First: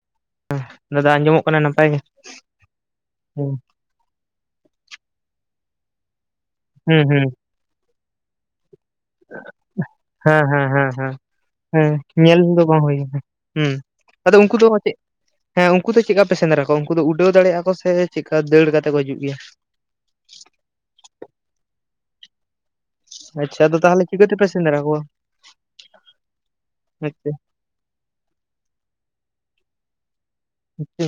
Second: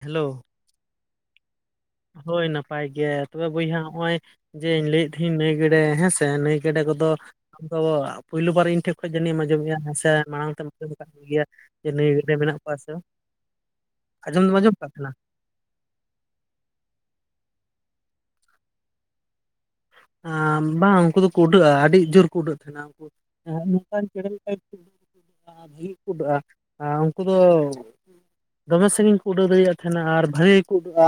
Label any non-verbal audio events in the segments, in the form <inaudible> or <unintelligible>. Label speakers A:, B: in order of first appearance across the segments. A: Hello
B: ᱦᱮᱸ ᱱᱚᱣᱟ ᱫᱚ ᱟᱸᱧᱢᱚᱢᱚᱜ ᱠᱟᱱᱟ ᱱᱟᱯᱟᱭ ᱜᱮ?
A: ᱦᱳᱭ ᱱᱟᱯᱟᱭ ᱜᱮ ᱛᱚᱵᱮ
B: ᱦᱩᱸ
A: ᱵᱚᱭᱦᱟ ᱦᱚᱸᱜᱼᱚᱭ ᱡᱮᱧ ᱞᱟᱹᱭᱮᱫ ᱛᱟᱦᱮᱸᱧ ᱱᱟᱹᱭ ᱜᱮᱰᱮ ᱦᱮᱸᱥᱮ ᱱᱟᱹᱭᱼᱼ ᱜᱮᱰᱮ
B: ᱦᱩᱸ
A: ᱠᱚᱫᱚ
B: ᱦᱩᱸ
A: ᱟᱢᱫᱚ ᱯᱳᱭᱞᱳ ᱵᱟᱨ ᱤᱧ ᱴᱷᱮᱜ ᱠᱷᱚᱡ ᱡᱟᱹᱱᱤᱜ ᱮᱢ ᱟᱸᱡᱚᱢᱮᱜᱼᱟ ᱦᱮᱸ ᱥᱮ ᱢᱟᱲᱟᱝ
B: ᱦᱮᱸ
A: ᱛᱮᱢ
B: ᱦᱮᱸ
A: ᱟᱸᱡᱚᱢ ᱟᱠᱟᱫ
B: ᱦᱮᱸ
A: ᱜᱮᱭᱟ?
B: ᱦᱮᱸ
A: ᱱᱟᱹᱭ ᱜᱮᱰᱮ
B: ᱧᱮᱞ
A: ᱢᱮᱱᱟᱜ
B: ᱫᱚ
A: ᱠᱚᱣᱟ
B: ᱵᱟᱝ
A: ᱥᱮ
B: ᱦᱩᱭ ᱠᱟᱱᱟ ᱦᱩᱸ ᱟᱫᱚ
A: ᱟᱸᱡᱚᱢ ᱫᱚᱢ
B: ᱩᱱᱠᱩ ᱫᱚ
A: ᱟᱸᱡᱚᱢ ᱠᱟᱜ
B: ᱪᱮᱫ
A: ᱛᱟᱦᱮᱸᱱᱟ?
B: ᱦᱮᱸ ᱩᱱᱠᱩ ᱫᱚ ᱪᱮᱫᱠᱟ ᱯᱮ ᱥᱮᱸᱫᱽᱨᱟ ᱠᱚᱣᱟ ᱩᱱᱠᱩ ᱫᱚ ᱩᱰᱟᱹᱣ ᱫᱟᱲᱮᱭᱟᱜᱼᱟ ᱠᱚ ᱥᱮ ᱪᱮᱜᱠᱟ ᱫᱟᱹᱲ ᱠᱟᱛᱮ ᱠᱚ ᱦᱤᱡᱩᱜ ᱜᱮᱭᱟ?
A: ᱟᱸ ᱵᱟᱝ ᱩᱱᱠᱩ ᱫᱚᱠᱚ ᱩᱰᱟᱹᱜᱼᱟ, ᱟᱹᱰᱤ ᱡᱳᱨ ᱠᱚ ᱩᱰᱟᱹᱜ ᱛᱟᱦᱮᱸᱱᱟ᱾
B: ᱟᱪᱪᱷᱟ, ᱟᱫᱚ ᱛᱟᱦᱚᱞᱮ ᱪᱤᱠᱟᱹ ᱛᱮᱯᱮ ᱥᱮᱸᱫᱨᱟ ᱠᱚᱣᱟ?
A: <unintelligible> ᱠᱚ ᱩᱰᱟᱹᱜᱼᱟ ᱟᱨ ᱩᱱᱠᱩ
B: ᱟᱪᱪᱷᱟ
A: ᱫᱚᱼᱼ ᱫᱚᱢᱮ ᱥᱟᱺᱜᱤᱧ ᱠᱚ ᱩᱰᱟᱹᱣ ᱫᱟᱲᱮᱭᱟᱜ ᱛᱟᱦᱮᱱᱟ ᱟᱨ ᱵᱷᱟᱹᱜᱤ ᱜᱮᱠᱚ ᱩᱰᱟᱹᱜᱼᱟ᱾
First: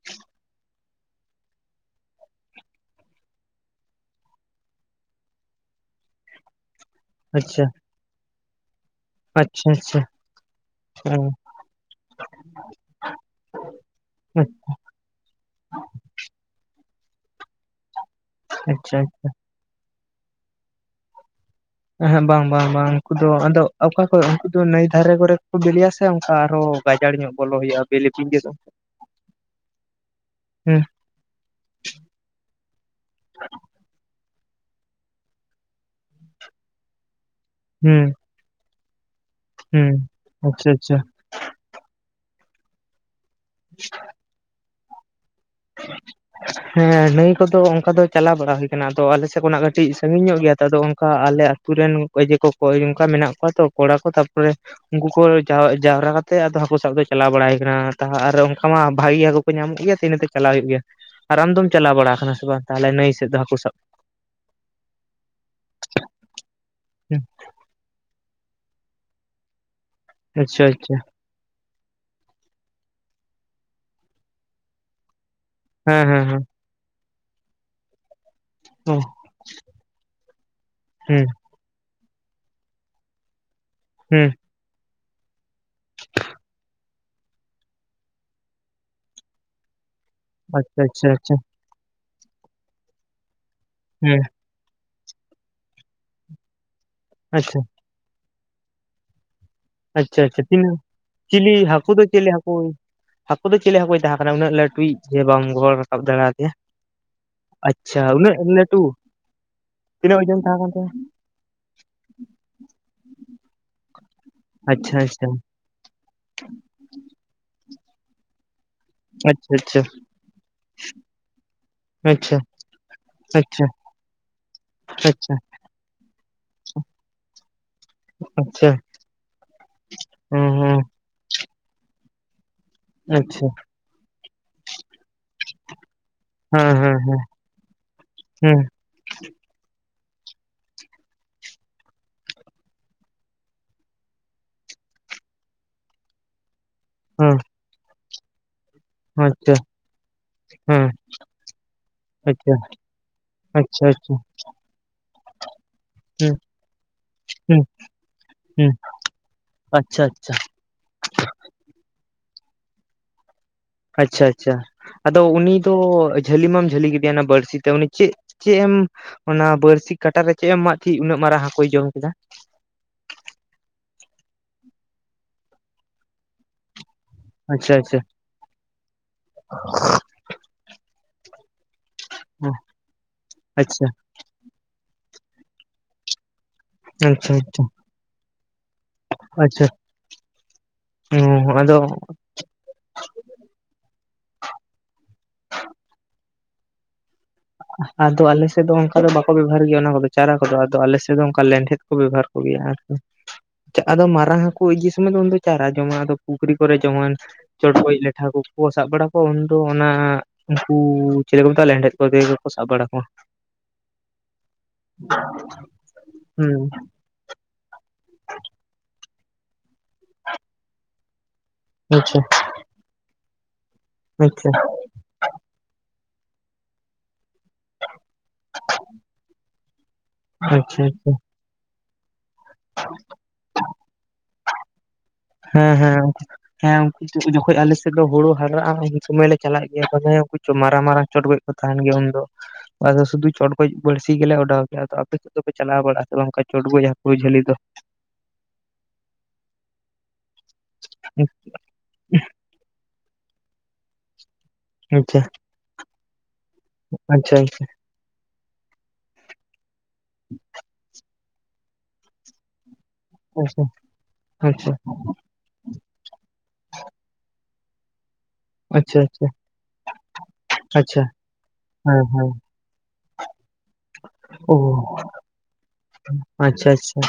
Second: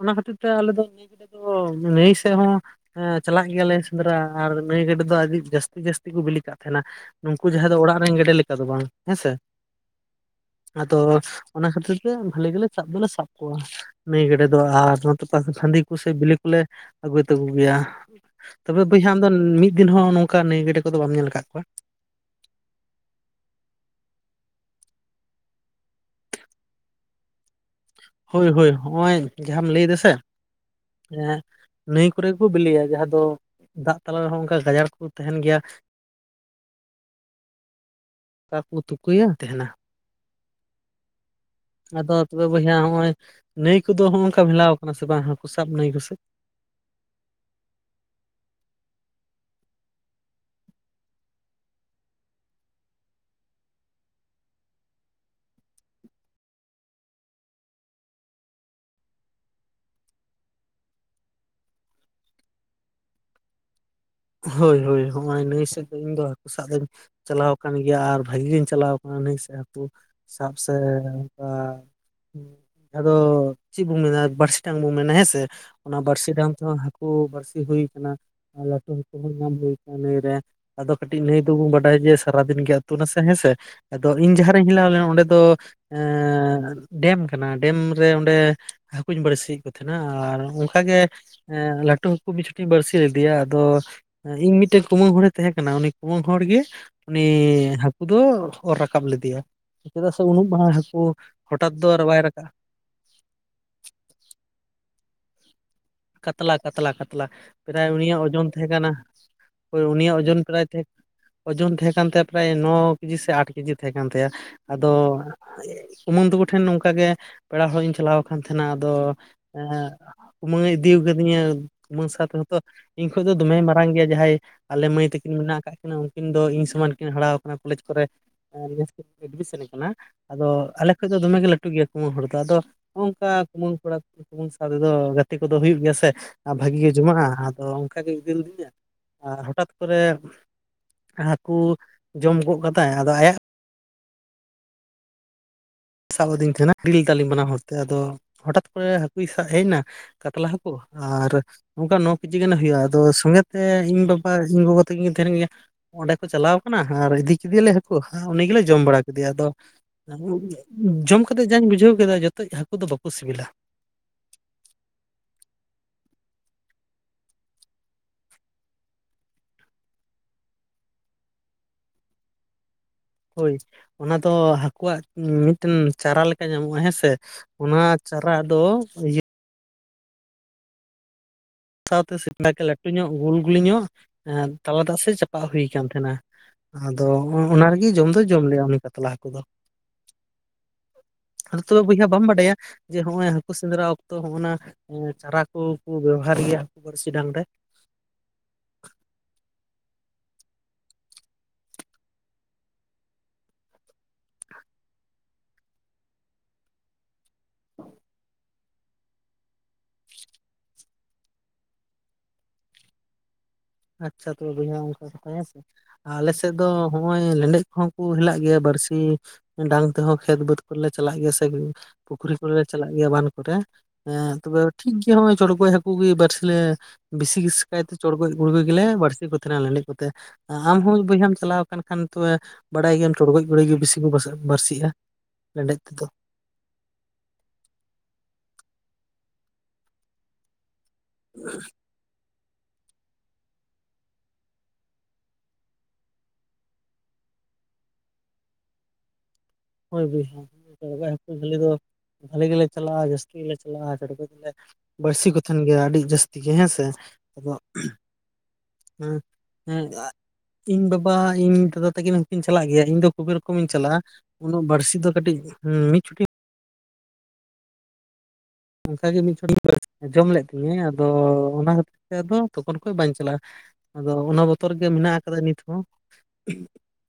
A: ᱚᱱᱟ ᱠᱷᱟᱹᱛᱤᱨ ᱛᱮ ᱟᱞᱮ ᱫᱚ ᱞᱟᱹᱭ ᱠᱮᱫᱟ ᱠᱚ ᱞᱟᱹᱭ ᱱᱮᱥ ᱦᱚᱸ ᱦᱮᱸ ᱪᱟᱞᱟᱜ ᱜᱮᱭᱟᱞᱮ ᱥᱮᱸᱫᱽᱨᱟ ᱟᱨ ᱱᱟᱹᱭ ᱜᱮᱰᱮ ᱫᱚ ᱟᱹᱰᱤ ᱡᱟᱹᱥᱛᱤ ᱡᱟᱹᱥᱛᱤ ᱠᱚ ᱵᱤᱞᱤ ᱠᱟᱜ ᱛᱟᱦᱮᱸᱱᱟ᱾ ᱱᱩᱠᱩ
B: ᱟᱪᱪᱷᱟ
A: ᱡᱟᱦᱟᱸᱭ ᱫᱚ ᱚᱲᱟᱜ ᱨᱮᱱ ᱜᱮᱰᱮ ᱞᱮᱠᱟ ᱫᱚ ᱵᱟᱝ? ᱦᱮᱸᱥᱮ
B: ᱟᱪᱪᱷᱟ ᱟᱪᱪᱷᱟ᱾
A: ᱟᱫᱚ
B: ᱚ
A: ᱚᱱᱟ ᱠᱷᱟᱹᱛᱤᱨ ᱛᱮ ᱵᱷᱟᱞᱮ ᱜᱮᱞᱮ ᱥᱟᱵ ᱫᱚᱞᱮ ᱥᱟᱵ ᱠᱚᱣᱟ ᱱᱟᱹᱭ ᱜᱰᱮᱫ
B: ᱟᱪᱪᱷᱟ
A: ᱫᱚ ᱟᱨ ᱱᱚᱛᱮ ᱯᱟᱥ ᱦᱟᱹᱰᱤ ᱠᱚᱥᱮ ᱵᱤᱞᱤ ᱠᱚᱞᱮ ᱟᱹᱜᱩᱭ ᱛᱟᱠᱚ ᱜᱮᱭᱟ᱾ ᱛᱚᱵᱮ
B: ᱟᱪᱪᱷᱟ
A: ᱵᱚᱭᱦᱟ ᱟᱢ ᱫᱚ ᱢᱤᱫ ᱫᱤᱱ ᱦᱚᱸ ᱱᱚᱝᱠᱟ ᱱᱟᱹᱭ ᱜᱟᱹᱰᱮ ᱠᱚᱫᱚ ᱵᱟᱢ ᱧᱮᱞ ᱟᱠᱟᱫ ᱠᱚᱣᱟ᱾
B: ᱮᱦᱮᱸᱜ ᱵᱟᱝ ᱵᱟᱝ ᱵᱟᱝ ᱩᱱᱠᱩ ᱫᱚ ᱟᱫᱚ ᱚᱠᱟ ᱩᱱᱠᱩ ᱫᱚ ᱱᱟᱹᱭ ᱫᱷᱟᱨᱮ ᱠᱚᱨᱮ ᱠᱚ ᱵᱞᱮᱤᱭᱟ ᱥᱮ ᱚᱱᱠᱟ ᱟᱨᱦᱚᱸᱼᱼ ᱜᱟᱡᱟᱲ ᱧᱚᱜ ᱵᱚᱞᱚ ᱦᱩᱭᱩᱜᱼᱟ᱾ ᱵᱮᱞᱮ ᱯᱤᱸᱰᱟᱹ
A: ᱦᱳᱭ
B: ᱫᱚ?
A: ᱦᱳᱭ ᱦᱚᱜᱼᱚᱭ ᱡᱟᱦᱟᱸᱟᱢ ᱞᱟᱹᱭ ᱫᱟᱥᱮ᱾
B: ᱦᱩᱸ
A: ᱮᱸ ᱱᱟᱹᱭ ᱠᱚᱨᱮ ᱜᱮᱠᱚ ᱵᱤᱞᱤᱭᱟ ᱡᱟᱦᱟᱸ ᱫᱚ ᱫᱟᱜ ᱛᱟᱞᱟ ᱨᱮᱦᱚᱸ ᱚᱱᱠᱟ ᱜᱟᱡᱟᱲ ᱠᱚ ᱛᱟᱦᱮᱱ ᱜᱮᱭᱟ ᱾
B: ᱦᱩ
A: ᱚᱠᱟ ᱠᱚ ᱛᱩᱠᱟᱹᱭᱟ ᱛᱟᱦᱮᱱᱟ
B: ᱟᱪᱪᱷᱟ ᱟᱪᱪᱷᱟ
A: ᱾ ᱟᱫᱚ ᱛᱚᱵᱮ ᱵᱚᱭᱦᱟ ᱦᱚᱸᱜᱼᱚᱭ ᱱᱟᱹᱭ ᱠᱚᱫᱚ ᱦᱚᱸᱜᱼᱝᱠᱟ ᱦᱮᱞᱟᱣ᱾ ᱚᱱᱟ ᱥᱮ ᱵᱟᱝ ᱦᱟᱹᱠᱩ ᱥᱟᱵ ᱱᱟ ᱠᱚ ᱥᱮ ᱾
B: ᱦᱮᱸ ᱱᱟᱹᱭ ᱠᱚᱫᱚ ᱚᱱᱠᱟ ᱫᱚ ᱪᱟᱞᱟᱣ ᱵᱟᱲᱟ ᱦᱮᱸ ᱱᱟᱹᱭ ᱠᱚᱫ ᱚᱱᱠᱟ ᱫᱚ ᱪᱟᱞᱟ ᱵᱟᱲᱟ ᱦᱩᱭ ᱠᱟᱱᱟ ᱟᱫᱚ ᱟᱞᱮ ᱥᱮᱫ ᱠᱷᱚᱱᱟᱜ ᱠᱟᱹᱴᱤᱡ ᱥᱟᱺᱜᱤᱧ ᱧᱚᱜ ᱜᱮᱭᱟ ᱛ ᱟᱫᱚ ᱚᱱᱠᱟ ᱟᱫ ᱚᱱᱠᱟ ᱟᱞᱮᱼᱼ ᱟᱛᱩᱨᱮᱱ ᱨᱮᱱ ᱠᱟᱹᱭᱡᱟᱹ ᱠᱚ ᱠᱚ ᱚᱱᱠᱟ ᱢᱮᱱᱟᱜ ᱠᱚᱣᱟ ᱛᱚ ᱠᱚᱲᱟ ᱠᱚ ᱛᱟᱨᱯᱚᱨᱮ ᱼᱼ ᱩᱱᱠᱩ ᱠᱚ ᱡᱟᱣ ᱡᱟᱣᱨᱟ ᱠᱟᱛᱮᱫ ᱦᱟᱹᱠᱩ ᱥᱟᱵ ᱫᱚ ᱪᱟᱞᱟᱣ ᱵᱟᱲᱟᱭ ᱠᱟᱱᱟ ᱟᱨ ᱚᱱᱠᱟ ᱢᱟ ᱵᱷᱟᱜᱤ ᱜᱮᱭᱟ ᱠᱚ ᱾ ᱧᱟᱢᱚᱜ ᱜᱮᱭᱟ ᱤᱱᱟᱹᱛᱮ ᱪᱟᱞᱟᱣ ᱦᱩᱭᱩᱜ ᱩᱱᱠᱩ ᱠᱚ ᱧᱟᱢ ᱜᱮᱭᱟ ᱤᱱᱟᱹ ᱛᱮ ᱪᱟᱞᱟᱜ ᱦᱩᱭᱩᱜ ᱜᱮᱣᱟ ᱟᱨ ᱟᱢᱫᱢ ᱪᱟᱞᱟᱣ ᱵᱟᱲᱟ ᱟᱠᱟᱱᱟᱟᱱᱟ ᱥᱮ ᱵᱟᱝ ᱛᱟᱦᱚᱞᱮ ᱱᱟᱹᱭ ᱥᱮᱫ ᱾ ᱫᱚ ᱦᱟᱹᱠᱩ ᱥᱟᱵ?
A: ᱦᱳᱭ ᱦᱳᱭ ᱦᱚᱸᱜᱼᱚᱭ ᱱᱟᱹᱭ ᱥᱮᱫ ᱫᱚ ᱤᱧ ᱫᱚ ᱦᱟᱹᱠᱩ ᱥᱟᱵ ᱟᱹᱧ ᱪᱟᱞᱟᱣ ᱟᱠᱟᱱ ᱜᱮᱭᱟ ᱟᱨ ᱵᱷᱟᱹᱜᱤ ᱜᱤᱧ ᱪᱟᱞᱟᱣ ᱠᱟᱱᱟ ᱱᱟᱹᱭ ᱥᱮᱫ ᱦᱟᱹᱠᱩ ᱥᱟᱵ
B: ᱟᱪᱪᱷᱟ
A: ᱥᱮ
B: ᱟᱪᱪᱷᱟ
A: ᱟᱫᱚ ᱪᱮᱫ ᱵᱚᱱ ᱢᱮᱱᱟ ᱵᱟᱨᱥᱤ ᱴᱟᱝ ᱵᱚᱱ ᱢᱮᱱᱟ ᱦᱮᱸ ᱥᱮ, ᱚᱱᱟ
B: ᱦᱮᱸ ᱦᱮᱸ
A: ᱵᱟᱹᱲᱥᱤ
B: ᱦᱮᱸ
A: ᱰᱟᱝ ᱛᱮᱦᱚᱸ ᱦᱟᱠᱩ ᱵᱟᱹᱲᱥᱤ ᱦᱚᱭ ᱟᱠᱟᱱᱟ ᱞᱟᱹᱴᱩ ᱧᱟᱢ ᱦᱩᱭ ᱟᱠᱟᱱᱟ ᱱᱟᱹᱭᱨᱮ <unintelligible> ᱧᱮᱞᱧᱟᱢ ᱦᱩᱭ ᱠᱟᱱᱟ ᱱᱟᱹᱭᱨᱮ ᱟᱫᱚ ᱠᱟᱹᱴᱤᱡ
B: ᱦᱩᱸ
A: ᱱᱟᱹᱭ ᱫᱚᱵᱚᱱ ᱵᱟᱰᱟᱭᱟ ᱡᱮ ᱥᱟᱨᱟᱫᱤᱱ ᱜᱮ ᱟᱹᱛᱩ ᱱᱟᱥᱮ ᱦᱮᱸ ᱥᱮ। ᱟᱫᱚ
B: ᱦᱩᱸ
A: ᱤᱧ ᱡᱟᱦᱟᱸ <unintelligible> ᱪᱟᱞᱟᱣ ᱞᱮᱱᱟ ᱚᱸᱰᱮ ᱫᱚ ᱰᱮᱢ ᱠᱟᱱᱟ, ᱰᱮᱢ ᱨᱮ ᱚᱸᱰᱮᱠᱩ ᱦᱟᱹᱠᱩᱧ ᱵᱟᱹᱲᱥᱤᱭᱮᱫ ᱠᱚ ᱛᱟᱦᱮᱸᱱᱟ ᱟᱨ ᱚᱱᱠᱟ
B: ᱟᱪᱪᱷᱟ
A: ᱜᱮᱸ
B: ᱟᱪᱪᱷᱟ ᱟᱪᱪᱷᱟ
A: ᱞᱟᱹᱴᱩ ᱦᱟᱹᱠᱩ ᱢᱤᱫ ᱪᱷᱚᱴᱤᱧ ᱵᱟᱹᱲᱥᱤ ᱞᱮᱫᱮᱭᱟ, ᱟᱫᱚ
B: ᱦᱩᱸ
A: ᱤᱧ ᱢᱤᱫᱴᱮᱡ ᱠᱩᱢᱟᱹᱝ ᱦᱚᱲᱮ ᱛᱟᱦᱮᱸ ᱠᱟᱱᱟ ᱩᱱᱤ ᱠᱩᱢᱟᱹᱝ ᱦᱚᱲ ᱜᱮ ᱩᱱᱤ
B: ᱟᱪᱪᱷᱟ
A: ᱦᱟᱹᱠ ᱦᱟᱹᱠᱩ ᱫᱚ ᱚᱨ ᱨᱟᱠᱟᱵ ᱞᱮᱫᱮᱭᱟ। ᱪᱮᱫᱟᱜ ᱥᱮ
B: ᱟᱪᱪᱷᱟ ᱟᱪᱪᱷᱟ
A: ᱩᱱᱟᱹᱜ ᱢᱟᱨᱟᱝ
B: ᱛᱤᱱᱟᱹᱜ
A: ᱦᱟᱹᱠᱩ
B: ᱪᱤᱞᱤ
A: ᱦᱚᱴᱟᱛ
B: ᱦᱟᱹᱠᱩ
A: ᱟᱨ
B: ᱫᱚ
A: ᱵᱟᱭ
B: ᱪᱤᱞᱤ
A: ᱨᱟᱠᱟᱵ
B: ᱦᱟᱹᱠᱩ? ᱦᱟᱹᱠᱩ ᱫᱚ ᱪᱮᱞᱮ ᱦᱟᱹᱠᱚᱭ ᱛᱟᱦᱮᱸ ᱠᱟᱱᱟ ᱩᱱᱟᱹᱜ ᱞᱟᱹᱴᱩᱭᱤᱡ ᱡᱮ ᱵᱟᱢ ᱵᱚᱦᱚᱜ
A: ᱠᱟᱛᱞᱟ ᱠᱟᱛᱞᱟ ᱠᱟᱛᱞᱟ ᱯᱮᱨᱟᱭ ᱩᱱᱤᱭᱟᱜ
B: ᱩᱱᱟᱹᱜ
A: ᱳᱡᱚᱱ ᱛᱟᱦᱮᱸ
B: ᱞᱟᱹᱴᱩ
A: ᱠᱟᱱᱟ ᱦᱚᱭ ᱩᱱᱤᱭᱟᱜ
B: ᱛᱤᱱᱟᱹᱜ
A: ᱳᱡᱚᱱ ᱯᱮᱨᱟᱭ
B: ᱛᱟᱦᱮᱸ
A: ᱛᱟᱦᱮ
B: ᱠᱟᱱ
A: ᱳᱡᱳᱚᱱ ᱛᱟᱦᱮᱸ ᱠᱟᱱ ᱛᱟᱭᱟ ᱯᱮᱨᱟᱭ ᱱᱚ ᱠᱮᱡᱤ ᱥᱮ ᱟᱴ ᱠᱮᱡᱤ ᱛᱟᱦᱮᱸ ᱠᱟᱱ ᱛᱟᱭᱟ, ᱟᱫᱚ
B: ᱛᱟᱭᱟ ᱟᱪᱪᱷᱟ ᱟᱪᱪᱷᱟ
A: ᱠᱩᱢᱟᱹᱝ ᱛᱟᱠᱚ ᱴᱷᱮᱱ ᱱᱚᱝᱠᱟ ᱜᱮ ᱯᱮᱲᱟ ᱦᱚᱲ ᱤᱧ ᱪᱟᱞᱟᱣ ᱟᱠᱟᱱ ᱛᱟᱦᱮᱸᱱᱟ ᱟᱫᱚ
B: ᱟᱪᱪᱷᱟ
A: <inaudible> ᱤᱫᱤ ᱠᱟᱹᱫᱤᱧᱟ ᱠᱩᱢᱟᱹᱝ ᱥᱟᱣ
B: ᱟᱪᱪᱷᱟ
A: ᱛᱮᱜᱮ ᱛᱚ ᱤᱧ ᱠᱷᱚᱡ ᱫᱚᱢᱮ
B: ᱟᱪᱪᱷᱟ
A: ᱢᱟᱨᱟᱝ ᱜᱮᱭᱟ ᱡᱟᱦᱟᱸᱭ ᱟᱞᱮ ᱢᱟᱹᱭ ᱛᱟᱹᱠᱤᱱ
B: ᱟᱪᱪᱷᱟ ᱟᱪᱪᱷᱟ
A: ᱢᱮᱱᱟᱜ ᱟᱠᱟᱫ ᱠᱤᱱᱟ ᱚᱱᱮ ᱩᱱᱠᱤᱱ ᱫᱚ ᱤᱧ ᱥᱚᱢᱟᱱ ᱠᱤᱱ ᱦᱟᱲᱟᱟᱣ ᱟᱠᱟᱱᱟ ᱠᱚᱞᱮᱡᱽ ᱠᱚᱨᱮ
B: ᱟᱪᱪᱷᱟ
A: ᱱᱮᱥ ᱠᱤᱱ ᱮᱰᱢᱤᱥᱚᱱ ᱠᱟᱱᱟ ᱟᱫᱚ
B: ᱦᱮᱸ ᱦᱮᱸ
A: ᱟᱞᱮ ᱠᱷᱚᱡ ᱫᱚᱢᱮᱜᱮ ᱞᱟᱹᱴᱩᱜ ᱜᱮᱭᱟ ᱠᱩᱢᱟᱹᱝ ᱦᱚᱲ ᱫᱚ ᱟᱫᱚ ᱱᱚᱜ ᱱᱚᱝᱠᱟ
B: ᱟᱪᱪᱷᱟ
A: ᱠᱩᱢᱟᱹᱝ ᱠᱚᱲᱟ ᱠᱩᱢᱟᱹᱝ ᱥᱟᱶ ᱛᱮᱫᱚ ᱜᱟᱛᱮ ᱠᱚᱫᱚ ᱦᱩᱭᱩᱜ ᱜᱮᱭᱟ ᱥᱮ। ᱟᱨ
B: ᱦᱮᱸ
A: ᱵᱷᱟᱹᱜᱤ ᱜᱮ
B: ᱦᱮᱸ ᱦᱮᱸ
A: ᱡᱚᱢᱟᱜᱼᱟ ᱟᱫᱚ ᱚᱱᱠᱟᱜᱮ ᱤᱫᱤ
B: ᱦᱮᱸ
A: ᱞᱤᱫᱤᱧᱟ। ᱟᱨ ᱦᱚᱴᱟᱛ ᱠᱚᱨᱮ ᱦᱟᱹᱠᱩ ᱡᱚᱢ ᱜᱚᱜ ᱠᱟᱫᱟᱭ ᱟᱫᱚ ᱟᱭᱟᱜ ᱥᱟᱵ ᱟᱹᱫᱤᱧ ᱛᱟᱦᱮᱱᱟ ᱤᱫᱤ ᱞᱮᱫᱟᱞᱤᱧ
B: ᱦᱮᱸ
A: ᱵᱟᱱᱟ ᱦᱚᱨᱛᱮ ᱟᱫᱚ ᱦᱚᱴᱟᱛ ᱠᱚᱨᱮ ᱦᱟᱹᱠᱩᱭ ᱥᱟᱵ
B: ᱟᱪᱪᱷᱟ
A: ᱦᱮᱡ ᱮᱱᱟ ᱠᱟᱛᱞᱟ ᱦᱟᱹᱠᱩ
B: ᱦᱮᱸ
A: ᱟᱨ ᱱᱚᱝᱠᱟ ᱱᱚ ᱠᱮᱡᱤ ᱜᱟᱱ
B: ᱟᱪᱪᱷᱟ
A: ᱦᱩᱭᱩᱜᱼᱟ ᱟᱫᱚ ᱥᱚᱸᱜᱮᱛᱮ
B: ᱟᱪᱪᱷᱟ
A: ᱤᱧ
B: ᱟᱪᱪᱷᱟ
A: ᱵᱟᱵᱟ ᱤᱧ ᱜᱚᱜᱚ ᱛᱤᱠᱤᱱ ᱛᱟᱦᱮᱱ ᱜᱮᱭᱟ ᱚᱸᱰᱮ ᱠᱚ
B: ᱦᱩᱸ
A: ᱪᱟᱞᱟᱣ ᱠᱟᱱᱟ ᱟᱨ ᱤᱫᱤ
B: ᱦᱩᱸ
A: ᱠᱮᱫᱮᱭᱟᱞᱮ ᱦᱟᱹᱠᱩ ᱩᱱᱤ ᱜᱮᱞᱮ
B: ᱦᱩᱸ
A: ᱡᱚᱢ ᱵᱟᱲᱟ ᱠᱮᱫᱮᱭᱟ, ᱟᱫᱚ
B: ᱟᱪᱪᱷᱟ ᱟᱪᱪᱷᱟ
A: ᱡᱚᱢ ᱠᱟᱛᱮᱫ ᱡᱟᱧ ᱵᱩᱡᱷᱟᱹᱣ ᱠᱮᱫᱟ ᱡᱚᱛᱚ ᱦᱟᱹᱠᱩ ᱫᱚ ᱵᱟᱠᱚ ᱥᱤᱵᱤᱞᱟ।
B: ᱟᱪᱪᱷᱟ ᱟᱪᱪᱷᱟ। ᱟᱫᱚ ᱩᱱᱤ ᱫᱚ ᱡᱷᱟᱹᱞᱤ ᱢᱟᱢ ᱡᱷᱟᱹᱞᱤ ᱠᱮᱫᱮᱭᱟ ᱚᱱᱟ ᱵᱟᱹᱲᱥᱤ ᱛᱮ ᱩᱱᱤ ᱪᱮᱫ ᱪᱮᱫ ᱮᱢ ᱚᱱᱟ ᱵᱟᱨᱥᱤ ᱠᱟᱴᱟ ᱨᱮ ᱪᱮᱫ ᱮᱢᱟᱜ ᱛᱟᱦᱤᱡ ᱩᱱᱟᱹᱜ ᱢᱟᱨᱟᱝ ᱦᱟᱹᱠᱩᱭ ᱡᱚᱢ ᱠᱮᱫᱟ?
A: ᱦᱳᱭ ᱚᱱᱟ ᱫᱚ ᱦᱟᱹᱠᱩᱣᱟᱜ ᱢᱤᱫᱴᱮᱱ ᱪᱟᱨᱟ ᱞᱮᱠᱟ ᱧᱟᱢᱚᱜᱼᱟ ᱦᱮᱸ ᱥᱮ,
B: ᱟᱪᱪᱷᱟ
A: ᱚᱱᱟ
B: ᱟᱪᱪᱷᱟ
A: ᱪᱟᱨᱟ ᱫᱚ
B: <unintelligible>
A: ᱥᱟᱶᱛᱮ ᱥᱮ ᱞᱟᱹᱴᱩ ᱧᱚᱜ ᱜᱩᱞ ᱜᱩᱞᱤ ᱧᱚᱜ
B: ᱟᱪᱪᱷᱟ
A: ᱮ ᱛᱟᱞᱟ ᱫᱟᱜ ᱥᱮᱫ ᱪᱟᱯᱟ ᱦᱩᱭ ᱠᱟᱱᱟ ᱛᱟᱦᱮᱱᱟ ᱾ ᱟᱫᱚ
B: ᱟᱪᱪᱷᱟ
A: ᱚᱱᱟ ᱨᱮᱜᱮ ᱡᱚᱢ ᱫᱚᱭ ᱡᱚᱢ ᱞᱮᱭᱟ ᱩᱱᱤ ᱠᱟᱛᱞᱟ ᱦᱟᱹᱠᱩ ᱫᱚ।
B: ᱟᱪᱪᱷᱟ ᱟᱪᱪᱷᱟ
A: ᱟᱫᱚ ᱛᱚᱵᱮ ᱵᱚᱭᱦᱟ ᱵᱟᱢ ᱵᱟᱰᱟᱭᱟ ᱡᱮ ᱦᱚᱜ ᱚᱭ ᱦᱟᱠᱩ ᱥᱮᱸᱫᱽᱨᱟ ᱚᱠᱛᱚ ᱦᱚᱸ-ᱱᱟ ᱪᱟᱨᱟ ᱠᱚᱠᱚ ᱵᱮᱵᱚᱦᱟᱨ ᱜᱮᱭᱟ ᱦᱠᱩ ᱵᱟᱹᱲᱥᱤ ᱰᱟᱝ ᱨᱮ?
B: ᱟᱫᱚ ᱟᱞᱮ ᱥᱮᱫ ᱫᱚ ᱚᱱᱠᱟ ᱫᱚ ᱵᱟᱠᱚ ᱵᱮᱵᱚᱦᱟᱨ ᱜᱮᱭᱟ ᱚᱱᱟ ᱠᱚᱫᱚ ᱪᱟᱨᱟ ᱠᱚᱫᱚ ᱟᱫᱚ ᱟᱞᱮ ᱥᱮᱫ ᱫᱚ ᱚᱱᱠᱟ ᱞᱮᱱᱰᱮᱫ ᱠᱚ ᱵᱮᱵᱚᱦᱟᱨ ᱠᱚᱜᱮᱭᱟ ᱟᱨᱠᱤ। ᱟᱫᱚ ᱢᱟᱨᱟᱝ ᱦᱟᱹᱠᱩ ᱤᱫᱤ ᱥᱚᱢᱚᱭ ᱫᱚ ᱩᱱᱫᱚ ᱪᱟᱨᱟ ᱡᱚᱢᱟ ᱟᱫᱚ ᱯᱩᱠᱷᱨᱤ ᱠᱚᱨᱮ ᱡᱮᱢᱚᱱ ᱪᱚᱲᱜᱚᱡ ᱞᱮᱴᱷᱟ ᱠᱚᱠᱚ ᱥᱟᱵ ᱵᱟᱲᱟ ᱠᱚᱣᱟ ᱩᱱᱫᱚ ᱚᱱᱟ ᱩᱱᱠᱩ ᱪᱤᱞᱮ ᱠᱚ ᱢᱮᱛᱟᱜᱼᱟ ᱞᱮᱱᱰᱮᱫ ᱛᱮᱜᱮ ᱠᱚ ᱥᱟᱵ ᱵᱟᱲᱟ ᱠᱚᱣᱟ।
A: ᱟᱪᱪᱷᱟ ᱛᱚᱵᱮ ᱵᱚᱭᱦᱟ ᱚᱱᱠᱟ ᱠᱟᱛᱟᱭ ᱦᱮᱸ ᱥᱮ ᱟᱞᱮ ᱥᱮᱫ ᱫᱚ
B: ᱦᱩᱸ
A: ᱦᱚᱸᱜᱼᱚᱭ ᱞᱮᱸᱰᱮᱫ। ᱦᱚᱸᱠᱚ ᱦᱮᱞᱟᱜ ᱜᱮᱭᱟ ᱵᱟᱹᱲᱥᱤ ᱰᱟᱝ ᱛᱮᱦᱚᱸ ᱠᱷᱮᱛ ᱵᱟᱹᱫᱽ ᱠᱚᱨᱮᱞᱮ ᱪᱟᱞᱟᱜ ᱜᱮᱭᱟ ᱥᱮ
B: ᱟᱪᱪᱷᱟ
A: ᱯᱩᱠᱷᱨᱤ ᱞᱮ ᱪᱟᱞᱟᱜ ᱜᱮᱭᱟ ᱵᱟᱱ ᱠᱚᱨᱮᱸ
B: ᱟᱪᱪᱷᱟ
A: ᱛᱚᱵᱮ ᱴᱷᱤᱠ ᱜᱮ ᱦᱚᱜ-ᱚᱭ ᱪᱚᱰᱜᱚᱡ ᱦᱟᱹᱠᱩ ᱜᱮ ᱵᱟᱨᱥᱮ ᱵᱤᱥᱤ ᱠᱟᱭᱛᱮ ᱪᱚᱲᱜᱚᱭ। <unintelligible> <unintelligible> ᱜᱮᱞᱮ ᱵᱟᱹᱲᱥᱤ ᱠᱚ ᱛᱟᱦᱮᱱᱟ ᱞᱮᱸᱰᱮᱡ ᱠᱚᱛᱮ ᱟᱢ
B: ᱟᱪᱪᱷᱟ
A: ᱦᱚᱸ
B: ᱟᱪᱪᱷᱟ
A: ᱵᱚᱭᱦᱟᱢ ᱪᱟᱞᱟᱣ᱾ ᱢᱮᱱᱠᱷᱟᱱ ᱛᱚᱵᱮ ᱵᱟᱲᱟᱭ ᱜᱮᱭᱟᱢ ᱪᱚᱲᱜᱚᱡ ᱜᱚᱲ ᱜᱮ ᱵᱤᱥᱤ ᱠᱚ ᱵᱟᱹᱲᱥᱤᱜ-ᱟ᱾
B: ᱦᱮᱸ ᱦᱮᱸ ᱦᱮᱸ ᱩᱱᱠᱩ ᱡᱚᱠᱷᱚᱡ ᱟᱞᱮᱥᱮᱫ ᱦᱳᱲᱳ ᱦᱟᱨᱟᱜ-ᱟ ᱩᱱ ᱥᱚᱢᱚᱭ ᱞᱮ ᱪᱟᱞᱟᱜ ᱜᱮᱭᱟ ᱛᱟᱦᱚᱞᱮ ᱩᱱᱠᱩ ᱪᱚ ᱢᱟᱨᱟᱝ ᱢᱟᱨᱟᱝ ᱪᱚᱴ ᱜᱚᱡ ᱠᱚ ᱛᱟᱦᱮᱱ ᱜᱮᱭᱟ ᱩᱱᱫᱚ ᱟᱫᱚ ᱥᱩᱫᱷᱩ ᱪᱚᱴᱜᱚᱡ ᱵᱟᱹᱲᱥᱤᱛᱤ ᱜᱮᱞᱮ ᱚᱰᱟᱣ ᱜᱮᱭᱟ ᱟᱫᱚ ᱟᱯᱮ ᱥᱮᱫ ᱫᱚᱯ ᱪᱟᱞᱟᱣ ᱵᱟᱲᱟᱜ ᱥᱮ ᱵᱟᱝᱠᱷ ᱪᱚᱴᱜᱚᱡ ᱦᱟᱹᱠᱩ ᱡᱷᱟᱹᱞᱤ ᱫᱚ?
A: ᱦᱳᱭ ᱵᱚᱭᱦᱟ ᱡᱟᱹᱞᱤ ᱫᱚ ᱵᱷᱟᱹᱞᱤ ᱜᱮᱞᱮ ᱪᱟᱞᱟᱜ-ᱟ ᱡᱟᱹᱥᱛᱤ ᱜᱮᱞᱮ ᱪᱟᱞᱟᱜ-ᱟ ᱜᱮᱞᱮ
B: ᱟᱪᱪᱷᱟ
A: ᱵᱟᱹᱲᱥᱤ ᱠᱚᱛᱷᱮᱱ ᱜᱮ ᱟᱹᱰᱤ ᱡᱟᱹᱥᱛᱤ ᱜᱮ ᱦᱮᱸ ᱥᱮ
B: ᱟᱪᱪᱷᱟ
A: ᱟᱫᱚ ᱦᱮᱸ ᱦᱮᱸ ᱤᱧ ᱵᱟᱵᱟ ᱤᱧ ᱫᱟᱫᱟ ᱛᱟᱹᱠᱤᱱ ᱦᱚᱸᱠᱤᱱ ᱪᱟᱞᱟᱜ ᱜᱮᱭᱟ ᱤᱧ ᱫᱚ
B: ᱟᱪᱪᱷᱟ
A: ᱠᱩᱵᱮᱨᱠᱚᱢᱤᱧ ᱪᱟᱞᱟᱜ-ᱟ ᱩᱱᱟᱹᱜ
B: ᱟᱪᱪᱷᱟ
A: ᱵᱟᱹᱲᱥᱤ ᱫᱚ ᱠᱟᱹᱴᱤᱡ ᱢᱤᱫ ᱪᱷᱩᱴᱤ
B: ᱟᱪᱪᱷᱟ
A: ᱚᱱᱠᱟᱜᱮ
B: ᱟᱪᱪᱷᱟ
A: ᱢᱤᱫ ᱪᱷᱚᱱ ᱡᱚᱢ ᱞᱮᱫ ᱛᱤᱧᱟᱹ
B: ᱟᱪᱪᱷᱟ ᱟᱪᱪᱷᱟ
A: ᱟᱫᱚ ᱚᱱᱟ ᱠᱷᱟᱹᱛᱤᱨ
B: ᱦᱮᱸ
A: ᱛᱮ
B: ᱦᱮᱸ
A: ᱟᱫᱚ ᱛᱚᱠᱷᱚᱱ ᱠᱷᱚᱱ ᱵᱟᱝ ᱪᱟᱞᱟᱜ-ᱟ ᱟᱫᱚ ᱚᱱᱟ
B: ᱚ
A: ᱵᱚᱛᱚᱨ ᱜᱮ ᱢᱮᱱᱟᱜ ᱠᱟᱫᱟ ᱱᱤᱛ ᱦᱚᱸ᱾
B: ᱟᱪᱪᱷᱟ ᱟᱪᱪᱷᱟ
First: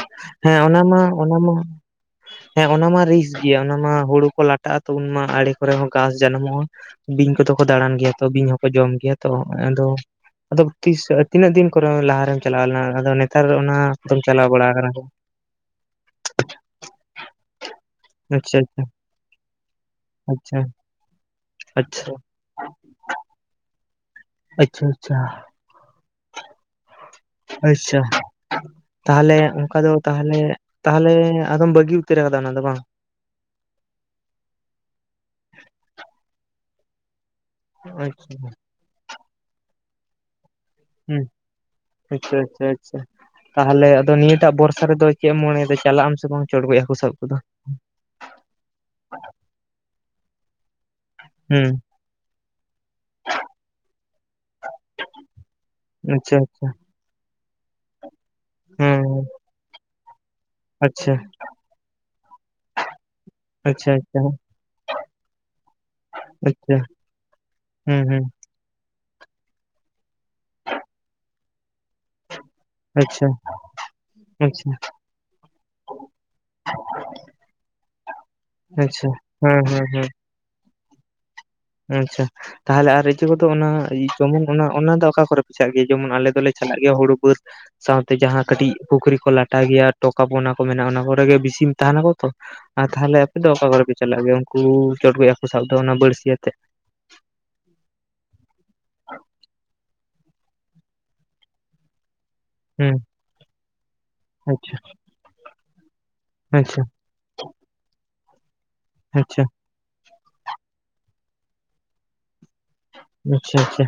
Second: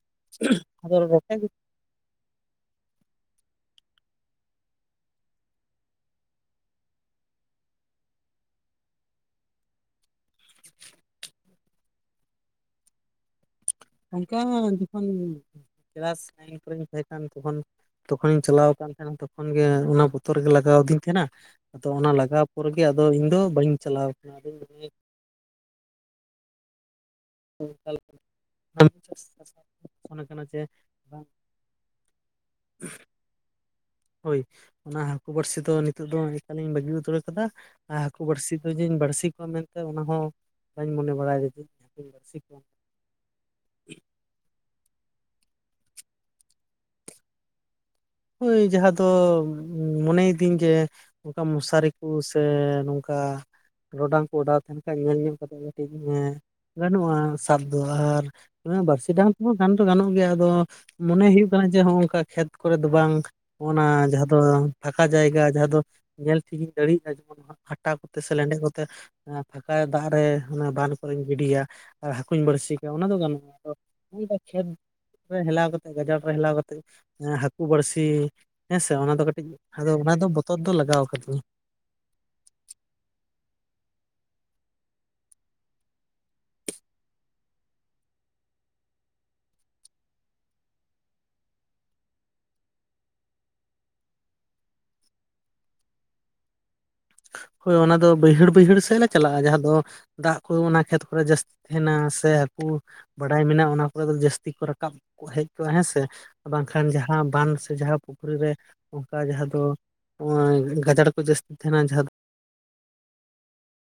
B: ᱦᱮᱸ ᱚᱱᱟ
A: ᱟᱫᱚ
B: ᱢᱟ
A: ᱨᱚᱴᱮ
B: ᱚᱱᱟ ᱢᱟ ᱦᱮᱸ ᱚᱱᱟ ᱢᱟ ᱨᱤᱠ ᱜᱮᱭᱟ ᱚᱱᱟ ᱢᱟ ᱦᱩᱲᱩ ᱠᱚ ᱞᱟᱴᱟᱜ-ᱟ ᱛᱚ ᱩᱱ ᱢᱟ ᱟᱲᱮ ᱠᱚᱨᱮ ᱦᱚᱸ ᱜᱷᱟᱥ ᱡᱟᱱᱟᱢᱚᱜ-ᱟ ᱵᱤᱧ ᱠᱚᱫᱚ ᱠᱚ ᱫᱟᱬᱟᱱ ᱜᱮᱭᱟ ᱛᱚ ᱵᱤᱧ ᱦᱚᱸᱠᱚ ᱡᱚᱢ ᱜᱮᱭᱟ ᱛᱚ ᱟᱫᱚ ᱟᱫᱚ ᱛᱤᱥ ᱛᱤᱱᱟᱹᱜ ᱫᱤᱱ ᱠᱚᱨᱮ ᱞᱟᱦᱟᱨᱮᱢ ᱪᱟᱞᱟᱣ ᱞᱮᱱᱟ? ᱟᱫᱚ ᱱᱮᱛᱟᱨ ᱚᱱᱟᱫᱚᱢ
A: ᱚᱱᱠᱟ
B: ᱪᱟᱞᱟᱣ ᱵᱟᱲᱟ ᱠᱟᱱᱟ
A: ᱡᱚᱠᱷᱚᱱ ᱠᱮᱞᱟᱥ ᱱᱟᱭᱤᱱ ᱠᱚᱨᱮᱧ ᱛᱟᱦᱮᱸ ᱠᱟᱱ ᱛᱚᱠᱷᱚᱱ᱾ ᱛᱚᱠᱷᱚᱱᱤᱧ
B: ᱥᱮ
A: ᱪᱟᱞᱟᱣ ᱠᱟᱱ
B: ᱵᱟᱝ?
A: ᱛᱟᱦᱮᱸᱱᱟ ᱛᱚᱠᱷᱚᱱ ᱜᱮ ᱚᱱᱟ ᱵᱚᱛᱚᱨ ᱜᱮ
B: ᱟᱪᱪᱷᱟ
A: ᱞᱟᱜᱟᱣ ᱟᱹᱫᱤᱧ ᱛᱟᱦᱮᱱᱟ᱾ ᱟᱫᱚ
B: ᱟᱪᱪᱷᱟ
A: ᱚᱱᱟ ᱞᱟᱜᱟᱣ ᱯᱚᱨᱮ ᱟᱫᱚ ᱤᱧ ᱫᱚ ᱵᱟᱹᱧ ᱪᱟᱞᱟᱣ ᱟᱠᱟᱱᱟ
B: ᱟᱪᱪᱷᱟ
A: ᱟᱫᱚᱧ
B: ᱟᱪᱪᱷᱟ ᱟᱪᱪᱷᱟ ᱛᱟᱦᱚᱞᱮ ᱚᱱᱠᱟ ᱫᱚ
A: ᱢᱚᱱᱮ
B: ᱛᱟᱦᱚᱞᱮ
A: ᱠᱟᱱᱟ ᱡᱮ
B: ᱛᱟᱦᱚᱞᱮ
A: ᱵᱟᱝ
B: ᱟᱫᱚᱢ ᱵᱟᱹᱜᱤ ᱩᱛᱟᱹᱨ ᱠᱟᱫᱟ ᱚᱱᱟ ᱫᱚ ᱵᱟᱝ
A: ᱦᱳᱭ ᱚᱱᱟ ᱦᱟᱹᱠᱩ ᱵᱟᱹᱲᱥᱤ ᱫᱚ ᱱᱤᱛᱚᱜ ᱫᱚ ᱮᱠᱟᱞᱤᱧ ᱵᱟᱹᱜᱤ ᱩᱛᱟᱹᱨ ᱠᱟᱫᱟ᱾ ᱟᱨ ᱦᱟᱠᱩ
B: ᱟᱪᱪᱷᱟ
A: ᱵᱟᱹᱲᱥᱤ ᱫᱚ ᱡᱮᱧ ᱵᱟᱹᱲᱥᱤ ᱠᱚᱣᱟ ᱢᱮᱱᱛᱮ ᱚᱱᱟ ᱦᱚᱸ ᱵᱟᱹᱧ ᱢᱚᱱᱮ
B: ᱦᱩᱸ
A: ᱵᱟᱲᱟᱭᱮᱫᱟ ᱡᱮ ᱤᱧ ᱦᱟᱠᱩᱧ
B: ᱟᱪᱪᱷᱟ
A: ᱵᱟᱹᱲᱥᱤ ᱠᱚᱣᱟ᱾
B: ᱟᱪᱪᱷᱟ ᱛᱟᱦᱚᱞᱮ ᱟᱫᱚ ᱱᱤᱭᱟᱹᱴᱟᱜ ᱵᱚᱨᱥᱟ ᱨᱮᱫᱚ ᱪᱮᱫ ᱢᱚᱱᱮ ᱫᱚ ᱪᱟᱞᱟᱜ ᱟᱢ ᱥᱮ ᱵᱟᱝ ᱪᱚᱰᱜᱚᱡ ᱦᱟᱹᱠᱩ ᱥᱟᱵ ᱠᱚᱫᱚ᱾
A: ᱦᱳᱭ ᱡᱟᱦᱟᱸ ᱫᱚ ᱢᱚᱱᱮᱭ ᱫᱟᱹᱧ ᱡᱮ ᱱᱚᱝᱠᱟ
B: ᱦᱩᱸ
A: ᱢᱚᱥᱟᱨᱤ ᱠᱚ ᱥᱮ ᱱᱚᱝᱠᱟ ᱴᱚᱨᱚᱰᱟᱝ ᱠᱚ ᱚᱰᱟᱣ ᱛᱟᱦᱮᱱ ᱠᱷᱟᱡ ᱧᱮᱞ ᱧᱮᱞ ᱠᱟᱛᱮ ᱠᱟᱹᱴᱤᱡ
B: ᱟᱪᱪᱷᱟ ᱟᱪᱪᱷᱟ
A: <unintelligible> ᱜᱟᱱᱚᱜ-ᱟ ᱥᱟᱵ ᱫᱚ, ᱟᱨ ᱵᱟᱨᱥᱤ
B: ᱦᱮᱸ
A: ᱰᱟᱝ ᱠᱚᱦᱚ ᱜᱟᱱ ᱫᱚ ᱜᱟᱱᱚᱜ ᱜᱮᱭᱟ ᱟᱫᱚ
B: ᱟᱪᱪᱷᱟ
A: ᱢᱚᱱᱮ ᱦᱩᱭᱩᱜ ᱠᱟᱱᱟ ᱠᱟᱱᱟ ᱡᱮ ᱦᱚᱸ-ᱚ ᱱᱚᱝᱠᱟ ᱠᱷᱮᱛ ᱠᱚᱨᱮ ᱫᱚ ᱵᱟᱝ᱾ ᱚᱱᱟ
B: ᱟᱪᱪᱷᱟ ᱟᱪᱪᱷᱟ
A: ᱡᱟᱦᱟᱸ ᱫᱚ ᱯᱷᱟᱠᱟ ᱡᱟᱭᱜᱟ ᱡᱟᱦᱟᱸ ᱫᱚ ᱧᱮᱞ ᱴᱷᱤᱠᱤᱧ
B: ᱟᱪᱪᱷᱟ
A: ᱫᱟᱲᱮᱭᱟᱜ-ᱟ᱾ ᱡᱮᱢᱚᱱ ᱦᱟᱴᱟ
B: ᱦᱩᱸ
A: ᱠᱚᱛᱮ
B: ᱦᱩᱸ
A: ᱥᱮ ᱞᱮᱱᱰᱮᱡ ᱯᱷᱟᱸᱠᱟ ᱫᱟᱜ ᱨᱮ ᱵᱟᱸᱫ ᱠᱚᱨᱮᱧ ᱜᱤᱰᱤᱭᱟ ᱟᱨ ᱦᱟᱹᱠᱩᱧ ᱵᱟᱹᱲᱥᱤ ᱚᱱᱟ ᱫᱚ
B: ᱟᱪᱪᱷᱟ
A: ᱜᱟᱱᱚᱜ-ᱟ᱾ ᱟᱫᱚ ᱚᱝᱠᱟ ᱠᱷᱮᱛ
B: ᱟᱪᱪᱷᱟ
A: ᱨᱮ ᱦᱮᱞᱟᱣ ᱠᱟᱛᱮ ᱜᱟᱡᱟᱲ ᱨᱮ ᱦᱮᱞᱟᱣ ᱠᱟᱛᱮ ᱦᱟ ᱠᱩ ᱵᱟᱹᱲᱥᱤ ᱦᱮᱸ ᱥᱮ
B: ᱟᱪᱪᱷᱟ
A: ᱚᱱᱟ ᱫᱚ ᱠᱟᱹᱴᱤᱡ
B: ᱦᱮᱸ ᱦᱮᱸ
A: ᱟᱫᱚ
B: ᱦᱮᱸ
A: ᱚᱱᱟ ᱫᱚ ᱵᱚᱛᱚᱨ ᱫᱚ ᱞᱟᱜᱟᱣ ᱠᱟᱹᱫᱤᱧᱟᱹ᱾
B: ᱟᱪᱪᱷᱟ ᱛᱟᱦᱚᱞᱮ ᱟᱨ ᱨᱚᱪᱩ ᱠᱚᱫᱚ ᱚᱱᱟ ᱡᱮᱢᱚᱱ ᱚᱱᱟ ᱚᱱᱟ ᱫᱚ ᱚᱠᱟ ᱠᱚᱨᱮ ᱯᱮᱪᱟᱜ ᱜᱮᱭᱟ ᱡᱮᱢᱚᱱ ᱟᱞᱮ ᱫᱚᱞᱮ ᱪᱟᱞᱟᱜ ᱜᱮᱭᱟ ᱦᱩᱲᱩ ᱵᱟᱹᱫᱽ᱾ ᱥᱟᱶᱛᱮ ᱡᱟᱦᱟᱸ ᱠᱟᱹᱴᱤᱡ ᱯᱩᱠᱷᱨᱤ ᱠᱚ ᱞᱟᱴᱟ ᱜᱮᱭᱟ ᱴᱚᱠᱟᱯ ᱚᱱᱟ ᱠᱚ ᱢᱮᱱᱟᱜ-ᱟ ᱚᱱᱟ ᱠᱚᱨᱮᱜ ᱵᱤᱥᱤᱢ ᱛᱟᱦᱮᱱᱟᱠᱚ ᱛᱚ᱾ ᱟᱨ ᱛᱟᱦᱚᱞᱮ ᱟᱯᱮ ᱫᱚ ᱚᱠᱟ ᱠᱚᱨᱮ ᱯᱮ ᱪᱟᱞᱟᱜ ᱜᱮᱭᱟ ᱩᱱᱠᱩ ᱪᱚᱴᱜᱚᱡ ᱦᱟᱹᱠᱩ ᱥᱟᱵ ᱫᱚ ᱚᱱᱟ ᱵᱟᱹᱲᱥᱤᱭᱟᱛᱮᱫ?
A: ᱦᱳᱭ ᱚᱱᱟ ᱫᱚ ᱵᱟᱹᱭᱦᱟᱹᱲ ᱵᱟᱹᱭᱦᱟᱹᱲ ᱥᱮᱫ ᱞᱮ ᱪᱟᱞᱟᱜ-ᱟ ᱡᱟᱦᱟᱸ ᱫᱚ ᱫᱟᱜ ᱠᱚ ᱚᱱᱟ ᱠᱷᱮᱛ ᱠᱚᱨᱮ ᱡᱟᱹᱥᱛᱤ ᱛᱟᱦᱮᱱᱟ ᱥᱮ ᱦᱟᱠᱩ
B: ᱦᱩᱸ
A: ᱵᱟᱰᱟᱭ ᱢᱮᱱᱟᱜ-ᱟ ᱚᱱᱟ ᱠᱚᱨᱮ ᱫᱚ ᱡᱟᱹᱥᱛᱤ ᱠᱚ
B: ᱟᱪᱪᱷᱟ
A: ᱨᱟᱠᱟᱵ ᱦᱮᱡ ᱠᱚᱜ-ᱟ ᱦᱮᱸ ᱥᱮ
B: ᱟᱪᱪᱷᱟ
A: ᱵᱟᱝᱠᱷᱟᱱ ᱡᱟᱦᱟᱸ ᱵᱟᱸᱫᱷ ᱥᱮ ᱡᱟᱦᱟᱸ ᱯᱩᱠᱷᱨᱤ ᱨᱮ ᱚᱱᱠᱟ
B: ᱟᱪᱪᱷᱟ ᱟᱪᱪᱷᱟ
A: ᱡᱟᱦᱟᱸ ᱫᱚ ᱜᱟᱡᱟᱲ ᱠᱚ ᱡᱟᱹᱥᱛᱤ ᱛᱟᱦᱮᱱᱟ ᱡᱟᱦᱟᱸ
B: ᱟᱪᱷᱟ-ᱟᱪᱷᱟ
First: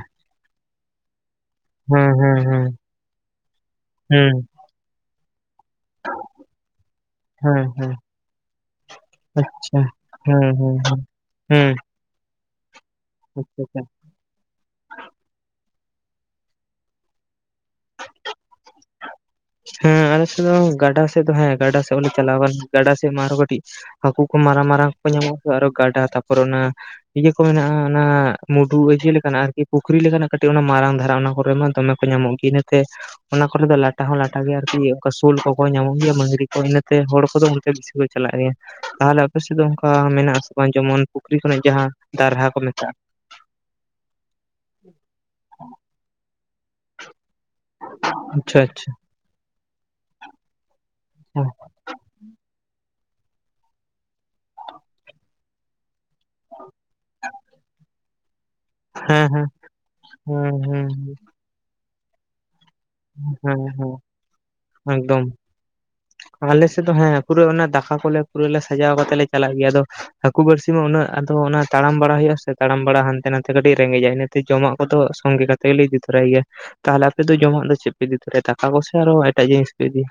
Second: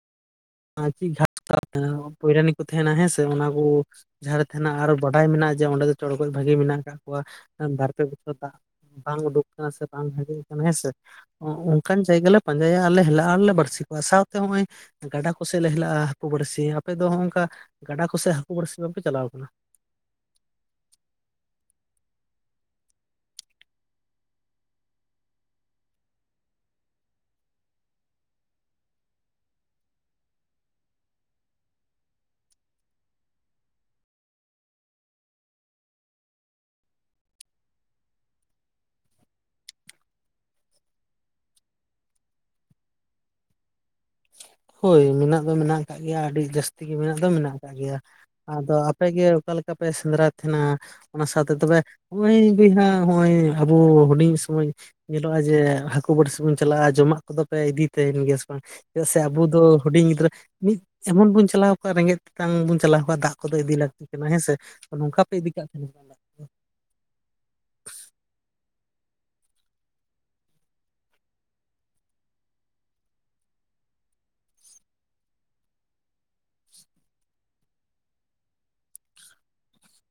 A: ᱯᱚᱭᱨᱟᱱᱤ ᱠᱚ ᱛᱟᱦᱮᱱᱟ ᱦᱮᱸᱥᱮ ᱚᱱᱟ ᱠᱚ ᱡᱷᱟᱲ ᱛᱟᱦᱮᱱᱟ ᱟᱨᱚ ᱵᱟᱰᱟᱭ ᱢᱮᱱᱟᱜᱼᱟ ᱡᱮ ᱚᱸᱰᱮ ᱫᱚ ᱪᱚᱲᱠᱚᱡ ᱵᱷᱟᱹᱜᱤ ᱢᱮᱱᱟᱜ ᱠᱟᱫ ᱠᱚᱣᱟ᱾ ᱵᱟᱨ ᱯᱮ ᱵᱚᱪᱷᱚᱨ ᱫᱟᱜ ᱵᱟᱝ ᱩᱰᱩᱠ ᱟᱠᱟᱱᱟ ᱥᱮ ᱵᱟᱝ ᱦᱟᱸᱡᱮᱜ ᱟᱠᱟᱱᱟ ᱦᱮᱸᱥᱮ ᱚᱱᱠᱟᱱ ᱡᱟᱭᱜᱟ ᱞᱮ, ᱯᱟᱸᱡᱟᱭᱟ ᱟᱨᱞᱮ ᱦᱮᱞᱟᱜᱼᱟ ᱟᱨᱞᱮ ᱵᱟᱹᱲᱥᱤ ᱠᱚᱣᱟ ᱾ ᱥᱟᱶᱛᱮ ᱱᱚᱼᱚᱭ ᱜᱟᱰᱟ ᱠᱚ ᱠᱚᱥᱮᱫ ᱞᱮ ᱦᱮᱞᱟᱜᱼᱟ ᱦᱟᱹᱠᱩ ᱵᱟᱹᱲᱥᱤ᱾ ᱟᱯᱮ ᱫᱚ ᱱᱚᱜ ᱱᱚᱝᱠᱟ ᱜᱟᱰᱟ ᱠᱚᱥᱮ ᱦᱟᱹᱠᱩ ᱵᱟᱹᱲᱥᱤ ᱵᱟᱝᱯᱮ ᱪᱟᱞᱟᱣ ᱟᱠᱟᱱᱟ?
B: ᱦᱮᱸ ᱟᱞᱮ ᱥᱮᱫ ᱫᱚ ᱜᱟᱰᱟ ᱥᱮᱫ ᱫᱚ ᱦᱮᱸ ᱜᱟᱰᱟ ᱥᱮᱫ ᱵᱚᱞᱮ ᱪᱟᱞᱟᱣ ᱟᱠᱟᱱᱟ ᱜᱟᱰᱟ ᱥᱮᱫ ᱢᱟ ᱟᱨᱚ ᱠᱟᱹᱴᱤᱡ ᱦᱟᱹᱠᱩ ᱠᱚ ᱢᱟᱨᱟᱝ-ᱢᱟᱨᱟᱝ ᱠᱚ ᱧᱟᱢᱚᱜᱼᱟ, ᱟᱨᱚ ᱜᱟᱰᱟ ᱛᱟᱨᱯᱚᱨ ᱚᱱᱟ ᱤᱭᱟᱹ ᱠᱚ ᱢᱮᱱᱟᱜᱼᱟ ᱚᱱᱟ ᱢᱩᱰᱩ ᱤᱭᱟᱹ ᱞᱮᱠᱟᱱᱟᱜ ᱟᱨᱠᱤ ᱯᱩᱠᱷᱨᱤ ᱞᱮᱠᱟᱱᱟᱜ ᱠᱟᱹᱴᱤᱡ ᱚᱱᱟ ᱢᱟᱨᱟᱝ ᱫᱷᱟᱨᱟ ᱚᱱᱟ ᱠᱚᱨᱮ ᱢᱟ ᱫᱚᱢᱮ ᱠᱚ ᱧᱟᱢᱚᱜ ᱜᱮᱭᱟ᱾ ᱤᱱᱟᱹᱛᱮ ᱚᱱᱟ ᱠᱚᱨᱮ ᱫᱚ ᱞᱟᱴ... ᱛᱟᱹᱦᱩᱸ ᱞᱟᱴᱟ ᱜᱮᱭᱟ ᱟᱨᱠᱤ ᱚᱱᱠᱟ ᱥᱳᱞ ᱠᱚᱠᱚ ᱧᱟᱢᱚᱜ ᱜᱮᱭᱟ ᱢᱟᱹᱜᱽᱨᱤ ᱠᱚ ᱤᱱᱟᱹᱛᱮ ᱦᱚᱲ ᱠᱚᱫᱚ ᱚᱱᱛᱮ ᱵᱤᱥᱤ ᱠᱚ ᱪᱟᱞᱟᱜ ᱜᱮᱭᱟ᱾ ᱟᱨ ᱟᱯᱮ ᱥᱮᱫ ᱫᱚ ᱚᱱᱠᱟ ᱢᱮᱱᱟᱜ ᱟᱥᱮ ᱵᱟᱝ ᱡᱮᱢᱚᱱ ᱯᱩᱠᱷᱨᱤ ᱠᱷᱚᱱᱟᱜ ᱡᱟᱦᱟᱸ ᱫᱟᱨᱦᱟ ᱠᱚ ᱢᱮᱛᱟᱜᱼᱟ ᱾
A: ᱦᱳᱭ ᱢᱮᱱᱟᱜ ᱫᱚ ᱢᱮᱱᱟᱜ ᱟᱠᱟᱫ ᱜᱮᱭᱟ ᱟᱹᱰᱤ ᱡᱟᱹᱥᱛᱤ ᱜᱮ ᱢᱮᱱᱟᱜ ᱫᱚ ᱢᱮᱱᱟᱜᱼ ᱟ ᱾ ᱜᱮᱭᱟ
B: ᱟᱪᱪᱷᱟ,
A: ᱟᱫᱚ
B: ᱟᱪᱪᱷᱟ᱾
A: ᱟᱯᱮᱜᱮ ᱚᱠᱟ ᱞᱮᱠᱟ ᱯᱮ ᱥᱮᱸᱫᱽᱨᱟᱭᱮᱫ ᱛᱟᱦᱮᱱᱟ ᱚᱱᱟ ᱥᱟᱶᱛᱮ ᱛᱚᱵᱮ..... ᱾ ᱱᱚᱜᱼᱚᱭ ᱜᱮ ᱦᱟᱸᱜ ᱦᱚᱸᱜᱼᱚᱭ ᱟᱵᱚ ᱦᱩᱰᱤᱧ ᱥᱚᱢᱚᱭ ᱧᱮᱞᱚᱜᱼᱟ ᱡᱮ.......... ᱾ ᱦᱟᱹᱠᱩ ᱵᱟᱹᱲᱥᱤ ᱵᱚᱱ ᱪᱟᱞᱟᱜᱼᱟ ᱡᱚᱢᱟᱜ ᱠᱚᱫᱚᱯᱮ ᱤᱫᱤᱭ ᱛᱟᱦᱮᱱ ᱜᱮᱭᱟᱥᱮ ᱵᱟᱝ ᱥᱮ...... ᱾ ᱥᱮ
B: ᱦᱮᱸ ᱦᱮᱸ
A: ᱟᱵᱚ ᱫᱚ ᱦᱩᱰᱤᱧ ᱜᱤᱫᱽᱨᱟᱹ, ᱢᱤᱫ
B: ᱦᱮᱸ
A: ᱮᱢᱚᱱ ᱵᱚᱱ ᱪᱟᱞᱟᱣ ᱠᱚᱜᱼᱟ, ᱨᱮᱸᱜᱮᱡ ᱛᱮᱛᱟᱝ ᱵᱚᱱ ᱪᱟᱞᱟᱣ.... ᱾ ᱫᱟᱜ
B: ᱦᱮᱸ
A: ᱠᱚᱫᱚ
B: ᱦᱮᱸ
A: ᱤᱫᱤ ᱞᱟᱹᱠᱛᱤ
B: ᱦᱮᱸ
A: ᱠᱟᱱᱟ, ᱦᱮᱸᱥᱮ, ᱛᱚ ᱱᱚᱝᱠᱟ ᱯᱮ ᱤᱫᱤ ᱠᱟᱜ ᱛᱟᱦᱮ..... ᱾
B: ᱟᱞᱮᱥᱮᱫ ᱫᱚ ᱦᱮᱸ ᱯᱩᱨᱟᱹ ᱚᱱᱟ ᱫᱟᱠᱟ ᱠᱚᱞᱮ ᱯᱩᱨᱟᱹ ᱞᱮ ᱥᱟᱡᱟᱣ ᱠᱟᱛᱮ ᱞᱮ ᱪᱟᱞᱟᱜ ᱜᱮᱭᱟ, ᱟᱫᱚ..... ᱾ ᱦᱟᱹᱠᱩ ᱵᱟᱹᱲᱥᱤ ᱢᱟ ᱩᱱᱟᱹᱜ ᱟᱫᱚ ᱚᱱᱟ ᱛᱟᱲᱟᱢ ᱵᱟᱲᱟ ᱦᱩᱭᱩᱜᱼᱟ ᱥᱮ ᱛᱟᱲᱟᱢ ᱵᱟᱲᱟ ᱦᱟᱱᱛᱮ ᱱᱟᱛᱮ ᱟᱹᱰᱤ ᱨᱮᱸᱜᱮᱡᱼᱟ ᱤᱱᱟ....... ᱾ ᱛᱮ ᱡᱚᱢᱟᱜ ᱠᱚᱫᱚ ᱥᱚᱸᱜᱮ ᱠᱟᱛᱮ ᱜᱮᱞᱮ ᱤᱫᱤ ᱛᱚᱨᱟᱭ ᱜᱮᱭᱟ ᱛᱟᱦᱚᱞᱮ ᱟᱯᱮ ᱫᱚ ᱡᱚᱢᱟᱜ ᱫᱚ..... ᱾ ᱪᱮᱫ ᱯᱮ ᱤᱫᱤ ᱛᱚᱨᱟᱭᱟ ᱫᱟᱠᱟ ᱠᱚᱥᱮ ᱟᱨᱦᱚᱸ ᱮᱴᱟᱜ ᱡᱤᱱᱤᱥ ᱯᱮ ᱤᱫᱤᱭᱟ?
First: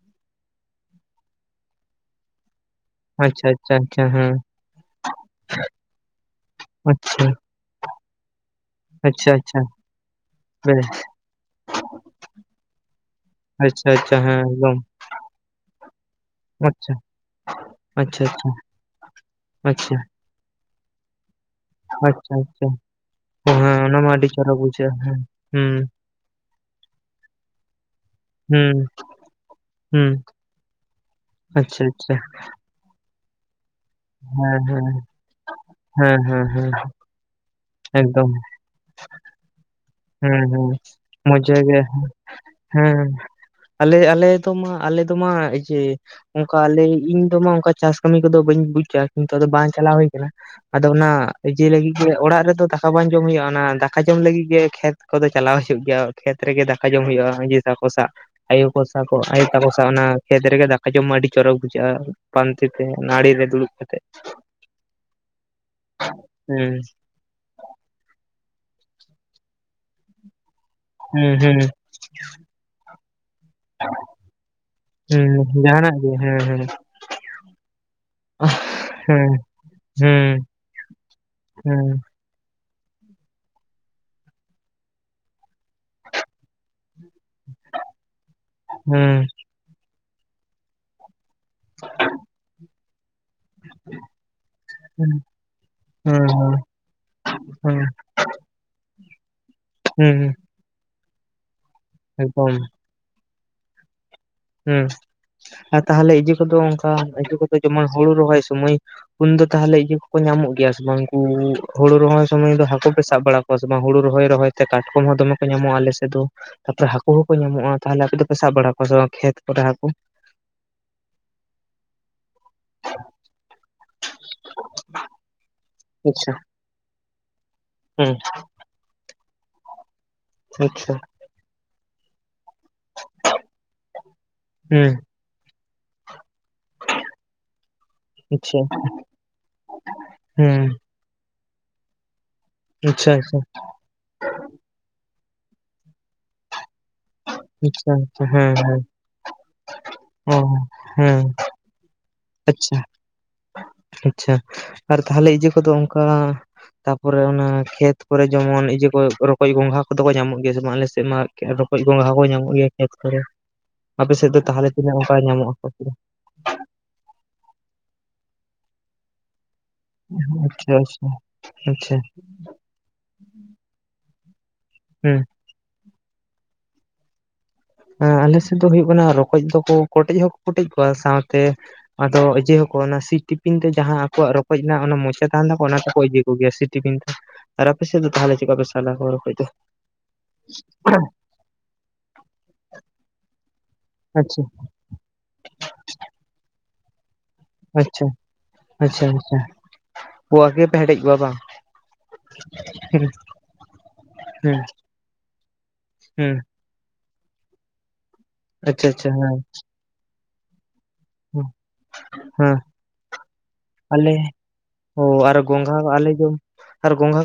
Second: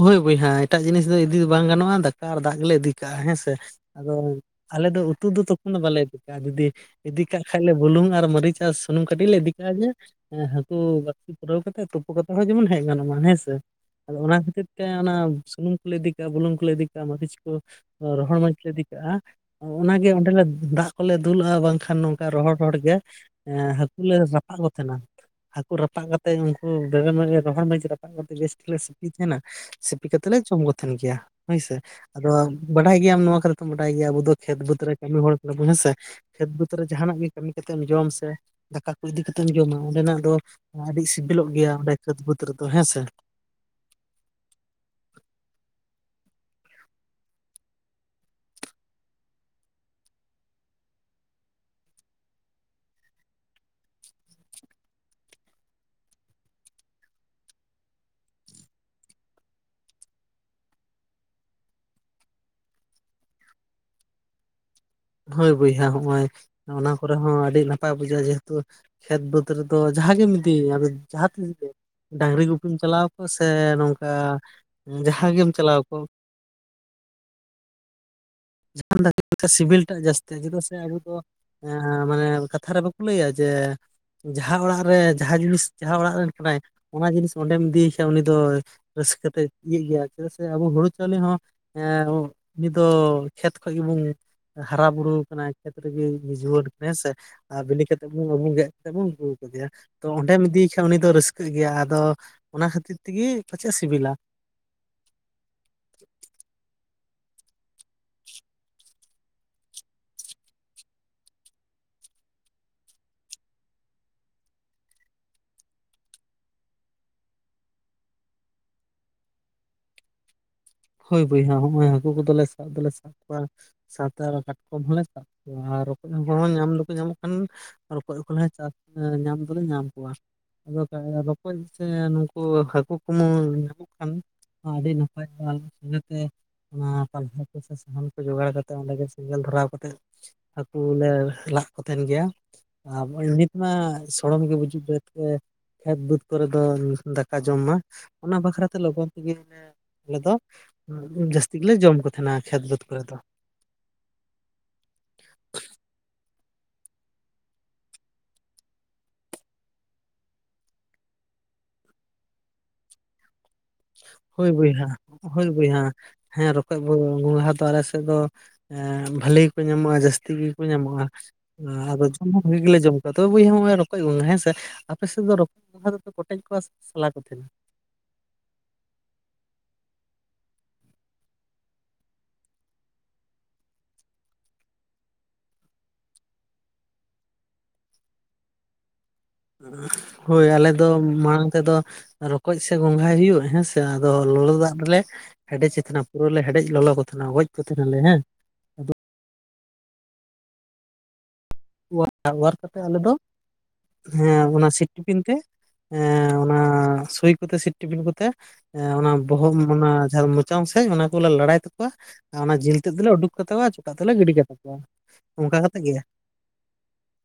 A: ᱦᱳᱭ ᱵᱳᱭᱦᱟ ᱮᱴᱟᱜ ᱡᱤᱱᱤᱥ ᱫᱚ ᱤᱫᱤ ᱫᱚ ᱵᱟᱝ ᱜᱟᱱᱚᱜᱼᱟ ᱫᱟᱠᱟ ᱟᱨ ᱫᱟᱜ ᱜᱮᱞᱮ ᱤᱫᱤ ᱠᱟᱜᱼᱟ, ᱦᱮᱸ ᱥᱮ?
B: ᱟᱪᱷᱟ
A: ᱟᱫᱚ
B: ᱦᱮᱸ᱾
A: ᱟᱞᱮ ᱫᱚ ᱩᱛᱩ ᱫᱚ ᱛᱚᱠᱷᱚᱱ ᱫᱚ ᱵᱟᱞᱮ ᱤᱫᱤ ᱠᱟᱜ-ᱟ ᱡᱩᱫᱤ....... ᱾ ᱤᱫᱤ
B: ᱟᱪᱪᱷᱟ
A: ᱠᱟᱜ ᱠᱷᱟᱡ ᱞᱮ ᱵᱩᱞᱩᱝ ᱟᱨ ᱢᱟᱹᱨᱤᱪ ᱟᱨ ᱥᱩᱱᱩᱢ ᱠᱟᱹᱴᱤᱡ
B: ᱟᱪᱪᱷᱟ
A: ᱞᱮ ᱤᱫᱤ
B: ᱟᱪᱪᱷᱟ
A: ᱠᱟᱜᱼᱟ ᱡᱮ......... ᱾ ᱦᱮᱸ ᱦᱟᱹᱠᱩ
B: ᱵᱮᱥ
A: ᱵᱟᱹᱲᱥᱤ ᱯᱩᱨᱟᱹᱣ ᱠᱟᱛᱮᱜ ᱛᱩᱯᱩ ᱠᱟᱛᱮᱜ ᱦᱚᱸ ᱡᱮᱢᱚᱱ ᱦᱮᱡ ᱜᱟᱱᱚᱜ ᱢᱟ, ᱦᱮᱸᱥᱮ?
B: ᱟᱪᱪᱷᱟ
A: ᱟᱫᱚ
B: ᱟᱪᱪᱷᱟ
A: ᱚᱱᱟ
B: ᱦᱮᱸ
A: ᱠᱷᱟᱹᱛᱤᱨ
B: ᱮᱠᱫᱚᱢ
A: ᱛᱮ ᱚᱱᱟ ᱥᱩᱱᱩᱢ....... ᱾ ᱠᱚᱞᱮ ᱤᱫᱤ ᱠᱟᱜᱼᱟ ᱵᱩᱞᱩᱝ ᱠᱚᱞᱮ ᱤᱫ
B: ᱟᱪᱪᱷᱟ
A: ᱠᱟᱜᱼᱟ ᱢᱟᱹᱨᱤᱪ ᱠᱚ,
B: ᱟᱪᱪᱷᱟ
A: ᱨᱚᱦᱚᱲ
B: ᱟᱪᱪᱷᱟ
A: ᱢᱟᱹᱨᱤᱪ ᱞᱮ ᱤᱫᱤ ᱠᱟᱜᱼᱟ᱾
B: ᱟᱪᱪᱷᱟ
A: ᱚᱱᱟᱜᱮ ᱚᱸᱰᱮᱞᱮ ᱫᱟᱜ ᱠᱚᱞᱮ ᱫᱩᱞᱟᱜᱼᱟ ᱵᱟᱝ ᱠᱷᱟᱱ.... ᱾ ᱠᱷᱟᱱ ᱱᱚᱝᱠᱟ
B: ᱟᱪᱪᱷᱟ ᱟᱪᱪᱷᱟ
A: ᱨᱚᱦᱚᱲ-ᱨᱚᱦᱚᱲ ᱜᱮ
B: ᱚ ᱦᱮᱸ
A: ᱦᱟᱹᱠᱩ
B: ᱚᱱᱟ ᱢᱟ
A: ᱞᱮ
B: ᱟᱹᱰᱤ ᱪᱚᱨᱚᱠ
A: ᱨᱟᱯᱟᱜ ᱠᱚ ᱛᱟᱦᱮᱱᱟ᱾
B: ᱵᱩᱡᱷᱟᱹᱜᱼᱟ ᱦᱮᱸ
A: ᱦᱟᱹᱠᱩ
B: ᱦᱩᱸ
A: ᱨᱟᱯᱟᱜ ᱠᱟᱛᱮ ᱩᱱᱠᱩ ᱵᱮᱨᱮᱞ ᱢᱟᱹᱨᱤᱪ ᱟᱨ ᱨᱚᱦᱚᱲ ᱢᱟᱹᱨᱤᱪ ᱨᱟᱯᱟᱜ ᱠᱟᱛᱮᱜ ᱵᱮᱥ ᱴᱷᱤᱠ ᱞᱮ
B: ᱦᱩᱸ
A: ᱥᱤ....... ᱾ ᱥᱤᱯᱤ ᱛᱟᱦᱮᱱᱟ ᱥᱤᱯᱤ
B: ᱦᱩᱸ
A: ᱠᱟᱛᱮᱜ ᱞᱮ ᱡᱚᱢ ᱠᱚ ᱛᱟᱦᱮᱱ ᱜᱮᱭᱟ, ᱦᱳᱭᱥᱮ
B: ᱟᱪᱪᱷᱟ ᱟᱪᱪᱷᱟ
A: ᱟᱫᱚ ᱵᱟᱰᱟᱭ ᱜᱮᱭᱟᱢ ᱱᱚᱣᱟ ᱠᱷᱹᱟᱛᱤᱨ...... ᱾ ᱛᱚᱢ ᱵᱟᱰᱟᱭ ᱜᱮᱭᱟ ᱟᱵᱚ ᱫᱚ ᱠᱷᱮᱛ-
B: ᱦᱮᱸ
A: ᱵᱟᱹᱫᱽ
B: ᱦᱮᱸ
A: ᱨᱮ ᱠᱟᱹᱢᱤ ᱦᱚᱲ ᱠᱟᱱᱟᱵᱚᱱ, ᱦᱮᱸ ᱥᱮ
B: ᱦᱮᱸ
A: ᱠᱷᱮᱛ-ᱵᱟᱹᱫᱽ
B: ᱦᱮᱸ
A: ᱨᱮ ᱡᱟᱦᱟᱱᱟᱜ ᱜᱮ........ ᱾ ᱠᱟᱹᱢᱤ ᱠᱟᱛᱮᱢ ᱡᱚᱢ ᱥᱮ
B: ᱮᱠᱫᱚᱢ
A: ᱫᱟᱠᱟ...... ᱾ ᱤᱫᱤ ᱠᱟᱛᱮᱢ ᱡᱚᱢᱟ, ᱚᱸᱰᱮᱱᱟᱜ ᱫᱚ
B: ᱦᱮᱸ ᱦᱮᱸ
A: ᱟᱹᱰᱤ
B: ᱢᱚᱡᱽ
A: ᱥᱤᱵᱤᱞᱚᱜ ᱜᱮᱭᱟ,
B: ᱡᱟᱭᱜᱟ
A: ᱚᱸᱰᱮ ᱠᱷᱮᱛ-ᱵᱟᱹᱫᱽ ᱨᱮᱫᱚ ᱦᱮᱸᱥᱮ?
B: ᱟᱞᱮ-ᱟᱞᱮ ᱫᱚ ᱢᱟ ᱟᱞᱮ ᱫᱚ ᱢᱟ ᱮ ᱡᱮ........ ᱾ ᱚᱱᱠᱟ ᱟᱞᱮ ᱤᱧ ᱫᱚᱢᱟ ᱚᱱᱠᱟ ᱪᱟᱥ ᱠᱟᱹᱢᱤ ᱠᱚᱫᱚ ᱵᱟᱹᱧ ᱵᱩᱡᱟ ᱠᱤᱱᱛᱩ ᱟᱫᱚ ᱵᱟᱝ ᱪᱟᱞᱟᱣ ᱦᱩᱭ ᱟᱠᱟᱱᱟ᱾ ᱟᱫᱚ ᱚᱱᱟ ᱤᱭᱟᱹ ᱞᱟᱹᱜᱤᱫ ᱜᱮ ᱚᱲᱟᱜ ᱨᱮᱫᱚ ᱫᱟᱠᱟ ᱵᱟᱝ ᱡᱚᱢ ᱦᱩᱭᱩᱜᱼᱟ ᱚᱱᱟ ᱫᱟᱠᱟ ᱡᱚᱢ ᱞᱟᱹᱜᱤᱫ ᱜᱮ........ ᱠᱷᱮᱛ ᱠᱚᱫᱚ ᱪᱟᱞᱟᱣ ᱦᱩᱭᱩᱜ ᱜᱮᱭᱟ ᱠᱷᱮᱛ ᱨᱮᱜᱮ ᱫᱟᱠᱟ ᱡᱚᱢ ᱦᱩᱭᱩᱜᱼᱟ ᱤᱭᱟᱹ ᱛᱟᱠᱚ ᱥᱟᱶ ᱾ ᱟᱭᱳ ᱠᱚ ᱥᱟᱶ ᱠᱚᱜᱼᱟ ᱟᱭᱳ ᱛᱟᱠᱚ ᱥᱟᱶ ᱚᱱᱟ ᱠᱷᱮᱛ ᱨᱮᱜᱮ ᱫᱟᱠᱟ ᱡᱚᱢ ᱢᱟ ᱟᱹᱰᱤ ᱪᱚᱨᱚᱠ ᱵᱩᱡᱷᱟᱹᱜᱼᱟ ᱾ ᱯᱟᱱᱛᱮ ᱛᱮ ᱚᱱᱟ ᱟᱹᱲᱤ ᱨᱮ ᱫᱩᱲᱩᱵ ᱠᱟᱛᱮᱜ..... ᱾
A: ᱦᱳᱭ ᱵᱚᱭᱦᱟ ᱦᱚᱸᱜᱼᱚᱭ
B: ᱦᱮᱸ
A: ᱚᱱᱟ........ ᱾ ᱠᱚᱨᱮ ᱦᱚᱸ ᱟᱹᱰᱤ ᱱᱟᱯᱟᱭ ᱵᱩᱡᱷᱟᱹᱜᱼᱟ ᱡᱮᱦᱮᱛᱩ ᱠᱷᱮᱛ -ᱵᱟᱹᱫᱽ ᱨᱮᱫᱚ ᱡᱟᱦᱟᱸ ᱜᱮᱢ ᱤᱫᱤ ᱟ..... ᱾ ᱡᱟᱦᱟᱸ
B: ᱦᱮᱸ
A: ᱛᱤᱥ
B: ᱦᱮᱸ
A: ᱜᱮ ᱰᱟᱝᱨᱤ ᱜᱩᱯᱤᱢ ᱪᱟᱞᱟᱣ ᱟᱠᱟᱱᱟ ᱥᱮ ᱱᱚᱝᱠᱟ ᱡᱟᱦᱟᱸ
B: ᱦᱮᱸ
A: ᱜᱮᱢ ᱪᱟᱞᱟᱣ
B: ᱡᱟᱦᱟᱱᱟᱜ
A: ᱠᱚ
B: ᱜᱮ ᱦᱮᱸ ᱦᱮᱸ ᱾ <inaudible>
A: <unintelligible> ᱞᱟᱹᱜᱤᱛ <unintelligible> ᱥᱤᱵᱤᱞ ᱴᱟᱜ
B: ᱦᱮᱸ
A: ᱡᱟᱹᱥᱛᱤᱜᱼᱟ, ᱪᱮᱫᱟᱜ ᱥᱮ ᱟᱵᱚ ᱫᱚ
B: ᱦᱩᱸ
A: ᱢᱟᱱᱮ ᱠᱟᱛᱷᱟ ᱨᱮ ᱞᱟᱹᱭᱟ ᱡᱮ ᱡᱟᱦᱟᱸ ᱚᱲᱟᱜ ᱨᱮ ᱡᱟᱦᱟᱸ ᱡᱤᱱᱤᱥ ᱡᱟᱦᱟᱸ ᱚᱲᱟᱜ ᱨᱮᱱ ᱠᱟᱱᱟᱭ ᱚᱱᱟ ᱡᱤᱱᱤᱥ ᱚᱸᱰᱮᱢ ᱤᱫᱤᱭᱮ ᱠᱷᱟᱡ ᱩᱱᱤ ᱫᱚ ᱨᱟᱹᱥᱠᱟᱹ
B: ᱦᱩᱸ
A: ᱛᱮᱭ ᱤᱭᱟᱹᱜ ᱜᱮᱭᱟ ᱪᱮᱫᱟᱜ ᱥᱮ ᱟᱵᱚ ᱦᱩᱲᱩ ᱪᱟᱣᱞᱮ ᱦᱚᱸ ᱦᱮᱸ ᱦᱩᱸ ᱩᱱᱤᱫᱚ ᱠᱷᱮᱛ ᱠᱷᱚᱡ ᱜᱮᱵᱚᱱ ᱦᱟᱨᱟ ᱵᱩᱨᱩ
B: ᱦᱩᱸ
A: ᱟᱠᱟᱱᱟ ᱠᱷᱮᱛ ᱨᱮᱜᱮᱭ
B: ᱦᱩᱸ
A: ᱡᱩᱣᱟᱹᱲ ᱟᱠᱟᱱᱟ, ᱦᱮᱸᱥᱮ, ᱟᱨ
B: ᱦᱩᱸ
A: ᱵᱤᱞᱤ ᱠᱟᱛᱮ ᱟᱵᱩ ᱜᱮᱫ ᱠᱟᱛᱮ ᱵᱚᱱ ᱟᱹᱜᱩ ᱟᱠᱟᱫᱮᱭᱟ ᱛᱚ
B: ᱦᱩᱸ
A: ᱚᱸᱰᱮᱢ ᱤᱫᱤᱭᱮ ᱠᱷᱟᱡ ᱩᱱᱤ ᱫᱚᱭ ᱨᱟᱹᱥᱠᱟᱹᱜ ᱜᱮᱭᱟ ᱟᱫᱚ
B: ᱮᱠᱫᱚᱢ
A: ᱚᱱᱟ ᱠᱷᱟᱹᱛᱤᱨ ᱛᱮ ᱛᱩᱜᱤ ᱯᱟᱪᱷᱮᱫ ᱮ ᱥᱤᱵᱤᱞᱟ
B: ᱦᱩᱸ ᱟᱨ ᱛᱟᱦᱞᱮ ᱤᱡᱟᱹ ᱠᱚᱫᱚ ᱚᱱᱠᱟ <unintelligible> ᱠᱚᱫᱚ ᱡᱮᱢᱚᱱ ᱦᱩᱲᱩ ᱨᱚᱦᱚᱭ ᱥᱚᱢᱚᱭ ᱩᱱ ᱫᱚ ᱛᱟᱦᱞᱮ ᱤᱭᱟᱹ ᱠᱚᱠᱚ ᱧᱟᱢᱚᱜ ᱜᱮᱭᱟ ᱥᱮ ᱵᱟᱝ? ᱩᱱᱠᱩ ᱦᱩᱲᱩ ᱨᱚᱦᱚᱭ ᱥᱚᱢᱚᱭ ᱫᱚ ᱦᱟᱹᱠᱩ ᱯᱮ ᱥᱟᱵ ᱵᱟᱲᱟ <unintelligible> ᱦᱩᱲᱩ ᱨᱚᱦᱚᱭ ᱨᱚᱦᱚᱭ ᱛᱮ ᱠᱟᱴᱠᱚᱢ ᱦᱚᱸ ᱫᱚᱢᱮ ᱠᱚ ᱧᱟᱢᱚᱜᱼᱟ ᱟᱞᱮ ᱥᱮᱫ ᱫᱚ ᱾ <unintelligible> ᱦᱟᱹᱠᱩ ᱦᱚᱸᱠᱚ ᱧᱟᱢᱚᱜᱼᱟ ᱛᱟᱦᱚᱞᱮ ᱟᱯᱮ ᱫᱚᱯᱮ ᱥᱟᱵ ᱵᱟᱲᱟ ᱠᱚᱣᱟ ᱥᱮ ᱵᱟᱝ ᱠᱷᱮᱛ ᱠᱚᱨᱮ ᱦᱟᱹᱠᱩ
A: ᱦᱳᱭ ᱵᱚᱭᱦᱟ, ᱦᱚᱸᱜᱚᱭ ᱦᱟᱹᱠᱩ ᱠᱚᱫᱚᱞᱮ ᱥᱟᱵ ᱫᱚᱞᱮ ᱥᱟᱵ ᱠᱚᱣᱟ ᱥᱟᱶᱛᱮ ᱟᱨᱦᱚᱸ ᱠᱟᱴᱠᱚᱢ ᱦᱚᱸᱞᱮ ᱥᱟᱵ ᱠᱚᱣᱟ ᱟᱨ ᱨᱚᱠᱚᱡ ᱦᱚᱸ
B: ᱟᱪᱪᱷᱟ
A: ᱵᱚᱨᱚᱝ ᱧᱟᱢ ᱫᱚᱠᱚ ᱧᱟᱢᱚᱜ ᱠᱷᱟᱱ
B: ᱦᱩᱸ
A: ᱨᱚᱠᱚᱡ ᱠᱚᱞᱮ ᱪᱟᱥ ᱮ ᱧᱟᱢ ᱫᱚᱞᱮ ᱧᱟᱢ ᱠᱚᱣᱟ᱾ ᱟᱫᱚ
B: ᱟᱪᱪᱷᱟ
A: <unintelligible> ᱨᱚᱠᱚᱡ ᱥᱮ ᱱᱩᱠᱩ ᱦᱟᱹᱠ ᱠᱩᱠᱢᱩ ᱧᱟᱢᱚᱜ ᱠᱷᱟᱱ ᱟᱰᱤ
B: ᱦᱩᱸ
A: ᱱᱟᱯᱟᱭ ᱛᱟᱦᱚᱞᱮ ᱤᱱᱟᱹ ᱛᱮ ᱚᱱᱟ ᱯᱟᱞᱦᱟ ᱠᱚ ᱥᱮ ᱥᱟᱦᱟᱱ ᱠᱚ ᱡᱚᱜᱟᱲ
B: ᱟᱪᱪᱷᱟ
A: ᱠᱟᱛᱮᱜ ᱚᱸᱰᱮ ᱜᱮ ᱥᱮᱸᱜᱮᱞ ᱫᱷᱚᱨᱟᱣ ᱠᱟᱛᱮᱜ
B: ᱦᱩᱸ
A: ᱦᱟᱠᱩ ᱞᱮ ᱞᱟᱫ ᱠᱚ ᱛᱮᱦᱮᱱ ᱜᱮᱭᱟ
B: ᱟᱪᱪᱷᱟ
A: ᱟᱨ
B: ᱟᱪᱪᱷᱟ
A: ᱮᱢᱱᱤ ᱛᱮᱢᱟ ᱥᱚᱲᱚᱢ ᱜᱮ ᱵᱩᱡᱩᱜ ᱛᱮ ᱦᱚᱛᱮ ᱠᱷᱮᱛ ᱵᱟᱹᱫᱽ ᱠᱚᱨᱮ ᱫᱚ ᱫᱟᱠᱟ ᱡᱚᱢ ᱢᱟ
B: ᱟᱪᱪᱷᱟ ᱟᱪᱪᱷᱟ
A: ᱚᱱᱟ
B: ᱦᱮᱸ
A: ᱵᱟᱠᱷᱨᱟ ᱛᱮ
B: ᱦᱮᱸ
A: ᱞᱚᱜᱚᱱ ᱛᱮᱜᱮ ᱞᱮ‌ ᱟᱞᱮ ᱫᱚ
B: ᱚ ᱦᱮᱸ
A: ᱡᱟᱹᱥᱛᱤ ᱜᱮᱞᱮ ᱡᱚᱢ ᱠᱚ ᱛᱟᱦᱮᱱᱟ ᱠᱷᱮᱛ
B: ᱟᱪᱪᱷᱟ
A: ᱵᱟᱹᱫᱽ ᱠᱚᱨᱮ ᱫᱚ᱾
B: ᱟᱪᱪᱷᱟ ᱟᱨ ᱛᱟᱦᱚᱞᱮ ᱤᱡᱟᱹ ᱠᱚᱫᱚ ᱚᱱᱠᱟ ᱛᱟᱯᱚᱨᱮ ᱚᱱᱟ ᱠᱷᱮᱛ ᱠᱚᱨᱮ ᱡᱮᱢᱚᱱ ᱤᱭᱟᱹ ᱠᱚ ᱨᱚᱠᱚᱡ ᱜᱚᱝᱜᱷᱟ ᱠᱚᱫᱚ ᱠᱚ ᱧᱟᱢᱚᱜ ᱜᱮᱭᱟ ᱥᱮ ᱵᱟᱝ ᱟᱞᱮ ᱥᱮᱫ ᱢᱟ ᱮᱠᱮᱱ ᱨᱚ ᱨᱚᱠᱚᱡ ᱜᱚᱝᱜᱷᱟ ᱠᱚ ᱧᱟᱢᱚᱜ ᱜᱮᱭᱟ ᱠᱷᱮᱛ ᱠᱚᱨᱮ ᱟᱯᱮ ᱥᱮᱫ ᱫᱚ
A: ᱦᱳᱭ
B: ᱛᱟᱦᱚᱞᱮ
A: ᱵᱚᱭᱦᱟ
B: ᱛᱤᱱᱟᱹᱜ ᱚᱱᱠᱟ
A: ᱦᱳᱭ
B: ᱧᱟᱢᱚᱜ-ᱟ ᱠᱚ ᱥᱮ
A: ᱵᱚᱭᱦᱟ
B: ᱵᱟᱝ
A: ᱦᱮᱸ ᱨᱚᱠᱚᱡ ᱵᱚ ᱜᱚᱝᱜᱷᱟ ᱫᱚ ᱟᱞᱮ ᱥᱮᱜ ᱫᱚ ᱮᱸ ᱵᱷᱟᱞᱤ ᱧᱟᱢᱚᱜ-ᱟ ᱡᱟᱹᱥᱛᱤ ᱜᱤᱠᱚ
B: ᱟᱪᱪᱷᱟ
A: ᱧᱟᱢᱚᱜ-ᱟ
B: ᱟᱪᱪᱷᱟ ᱟᱪᱪᱷᱟ
A: ᱟᱫᱚ ᱡᱚᱢ ‌ᱦᱚᱸ ᱵᱷᱟᱜᱤ ᱜᱮᱞᱮ ᱡᱚᱢ ᱠᱚᱣᱟ ᱛᱚᱵᱮ ᱵᱚᱭᱦᱟ ᱦᱚᱸᱜ-ᱚᱭ ᱨᱚᱠᱚᱡ ᱜᱚᱝᱜᱷᱟ ᱦᱮᱸ ᱥᱮ ᱟᱯᱮ
B: ᱦᱮᱸ
A: ᱥᱮᱫ ᱫᱚ <unintelligible> ᱜᱚᱝᱜᱽᱦᱟ ᱫᱚ ᱯᱮ ᱠᱚᱴᱮᱡ ᱠᱚᱣᱟ ᱥᱮ ᱥᱟᱞᱟ ᱠᱚ ᱛᱮᱦᱮᱱᱟ
B: ᱦᱮᱸ ᱟᱞᱮ ᱥᱮᱫ ᱫᱚ ᱦᱩᱭᱩᱜ ᱠᱟᱱᱟ ᱨᱚᱠᱚᱡ ᱫᱚᱠᱚ ᱠᱚᱴᱮᱡ ᱦᱚᱸᱠᱚ ᱠᱚᱴᱮᱡ ᱠᱚᱣᱟ ᱥᱟᱶᱛᱮ ᱟᱫᱚ ᱤᱡᱟᱹ ᱦᱚᱸᱠᱚ ᱚᱱᱟ ᱥᱤᱴᱽᱴᱤᱯᱤᱱ ᱛᱮ ᱡᱟᱦᱟᱸ ᱟᱠᱚᱣᱟᱜ ᱨᱚᱠᱚᱡ ᱨᱮᱱᱟᱜ ᱢᱚᱪᱟ ᱛᱟᱦᱮᱱ ᱛᱟᱠᱚᱣᱟ ᱚᱱᱟ ᱛᱮᱠᱚ ᱤᱡᱟᱹ ᱠᱚ ᱜᱮᱭᱟ <unintelligible> ᱴᱤᱯᱤᱱ ᱛᱮ ᱟᱨ ᱟᱯᱮ ᱥᱮᱫ ᱫᱚ ᱛᱟᱦᱚᱞᱮ ᱪᱮᱫᱠᱟ ᱯᱮ ᱥᱟᱞᱟ ᱠᱚᱣᱟ ᱨᱚᱠᱚᱡ ᱫᱚ
A: ᱦᱳᱭ ᱟᱞᱮ ᱫᱚ ᱢᱟᱲᱟᱝ ᱛᱮᱫᱚ ᱨᱚᱠᱚᱡ ᱥᱮ ᱜᱚᱸᱜᱷᱟᱭ ᱦᱩᱭᱩᱜᱼᱟ ᱦᱮᱸ ᱥᱮ ᱟᱫᱚ
B: ᱟᱪᱪᱷᱟ
A: ᱞᱚᱞᱚ ᱫᱟᱜ ᱨᱮᱞᱮ ᱦᱮᱰᱮᱪᱮᱫ ᱛᱮᱦᱮᱱᱟ ᱯᱩᱨᱟᱹ ᱞᱮ ᱦᱮᱰᱮᱡ ᱞᱚᱞᱚ ᱠᱚ ᱛᱮᱦᱮᱱᱟ ᱜᱚᱡ ᱠᱚ ᱛᱟᱦᱮᱱᱟᱞᱮ
B: ᱟᱪᱪᱷᱟ
A: ᱦᱮᱸ
B: ᱟᱪᱪᱷᱟ ᱟᱪᱪᱷᱟ <unintelligible> ᱯᱮ ᱦᱮᱰᱮᱡ ᱠᱚᱣᱟ ᱵᱟᱝ?
A: ᱚᱣᱟᱨ ᱚᱣᱟᱨ ᱠᱟᱛᱮᱜ ᱟᱞᱮ
B: ᱦᱩᱸ
A: ᱫᱚ ᱦᱮᱸ
B: ᱦᱩᱸ
A: ᱚᱱᱟ ᱥᱤᱴᱽᱴᱤᱯᱤᱱ ᱛᱮ ᱮᱸ
B: ᱦᱩᱸ
A: ᱚᱱᱟ ᱥᱩᱭ ᱠᱚᱛᱮ ᱥᱤᱴᱽᱴᱤᱯᱤᱱ ᱠᱚᱛᱮ
B: ᱟᱪᱪᱷᱟ
A: ᱮᱸ
B: ᱟᱪᱪᱷᱟ
A: ᱚᱱᱟ
B: ᱦᱮᱸ
A: ᱵᱚᱦᱚᱜ ᱚᱱᱟ ᱡᱟᱦᱟᱸ <unintelligible> ᱪᱚᱝ ᱥᱮᱡ ᱚᱱᱟ ᱠᱚᱞᱮ ᱞᱟᱲᱟᱭ ᱛᱟᱠᱚᱣᱟ ᱟᱨ ᱚᱱᱟ
B: ᱦᱮᱸ
A: ᱡᱤᱞ ᱛᱮᱫ ᱫᱚᱞᱮ ᱩᱰᱩᱠ ᱠᱟᱛᱟᱣᱟ ᱟᱨ ᱪᱚᱠᱟᱜ ᱫᱮᱞᱮ ᱜᱤᱰᱤ ᱠᱟᱛᱟ ᱠᱚᱣᱟ᱾
B: ᱳ ᱟᱨ
A: ᱚᱱᱠᱟ
B: ᱜᱚᱝᱜᱷᱟ
A: ᱠᱟᱛᱮᱫ
B: ᱠᱚ
A: ᱜᱮ
B: ᱟᱞᱮ ᱡᱚᱢ ᱟᱨ ᱜᱚᱝᱜᱷᱟ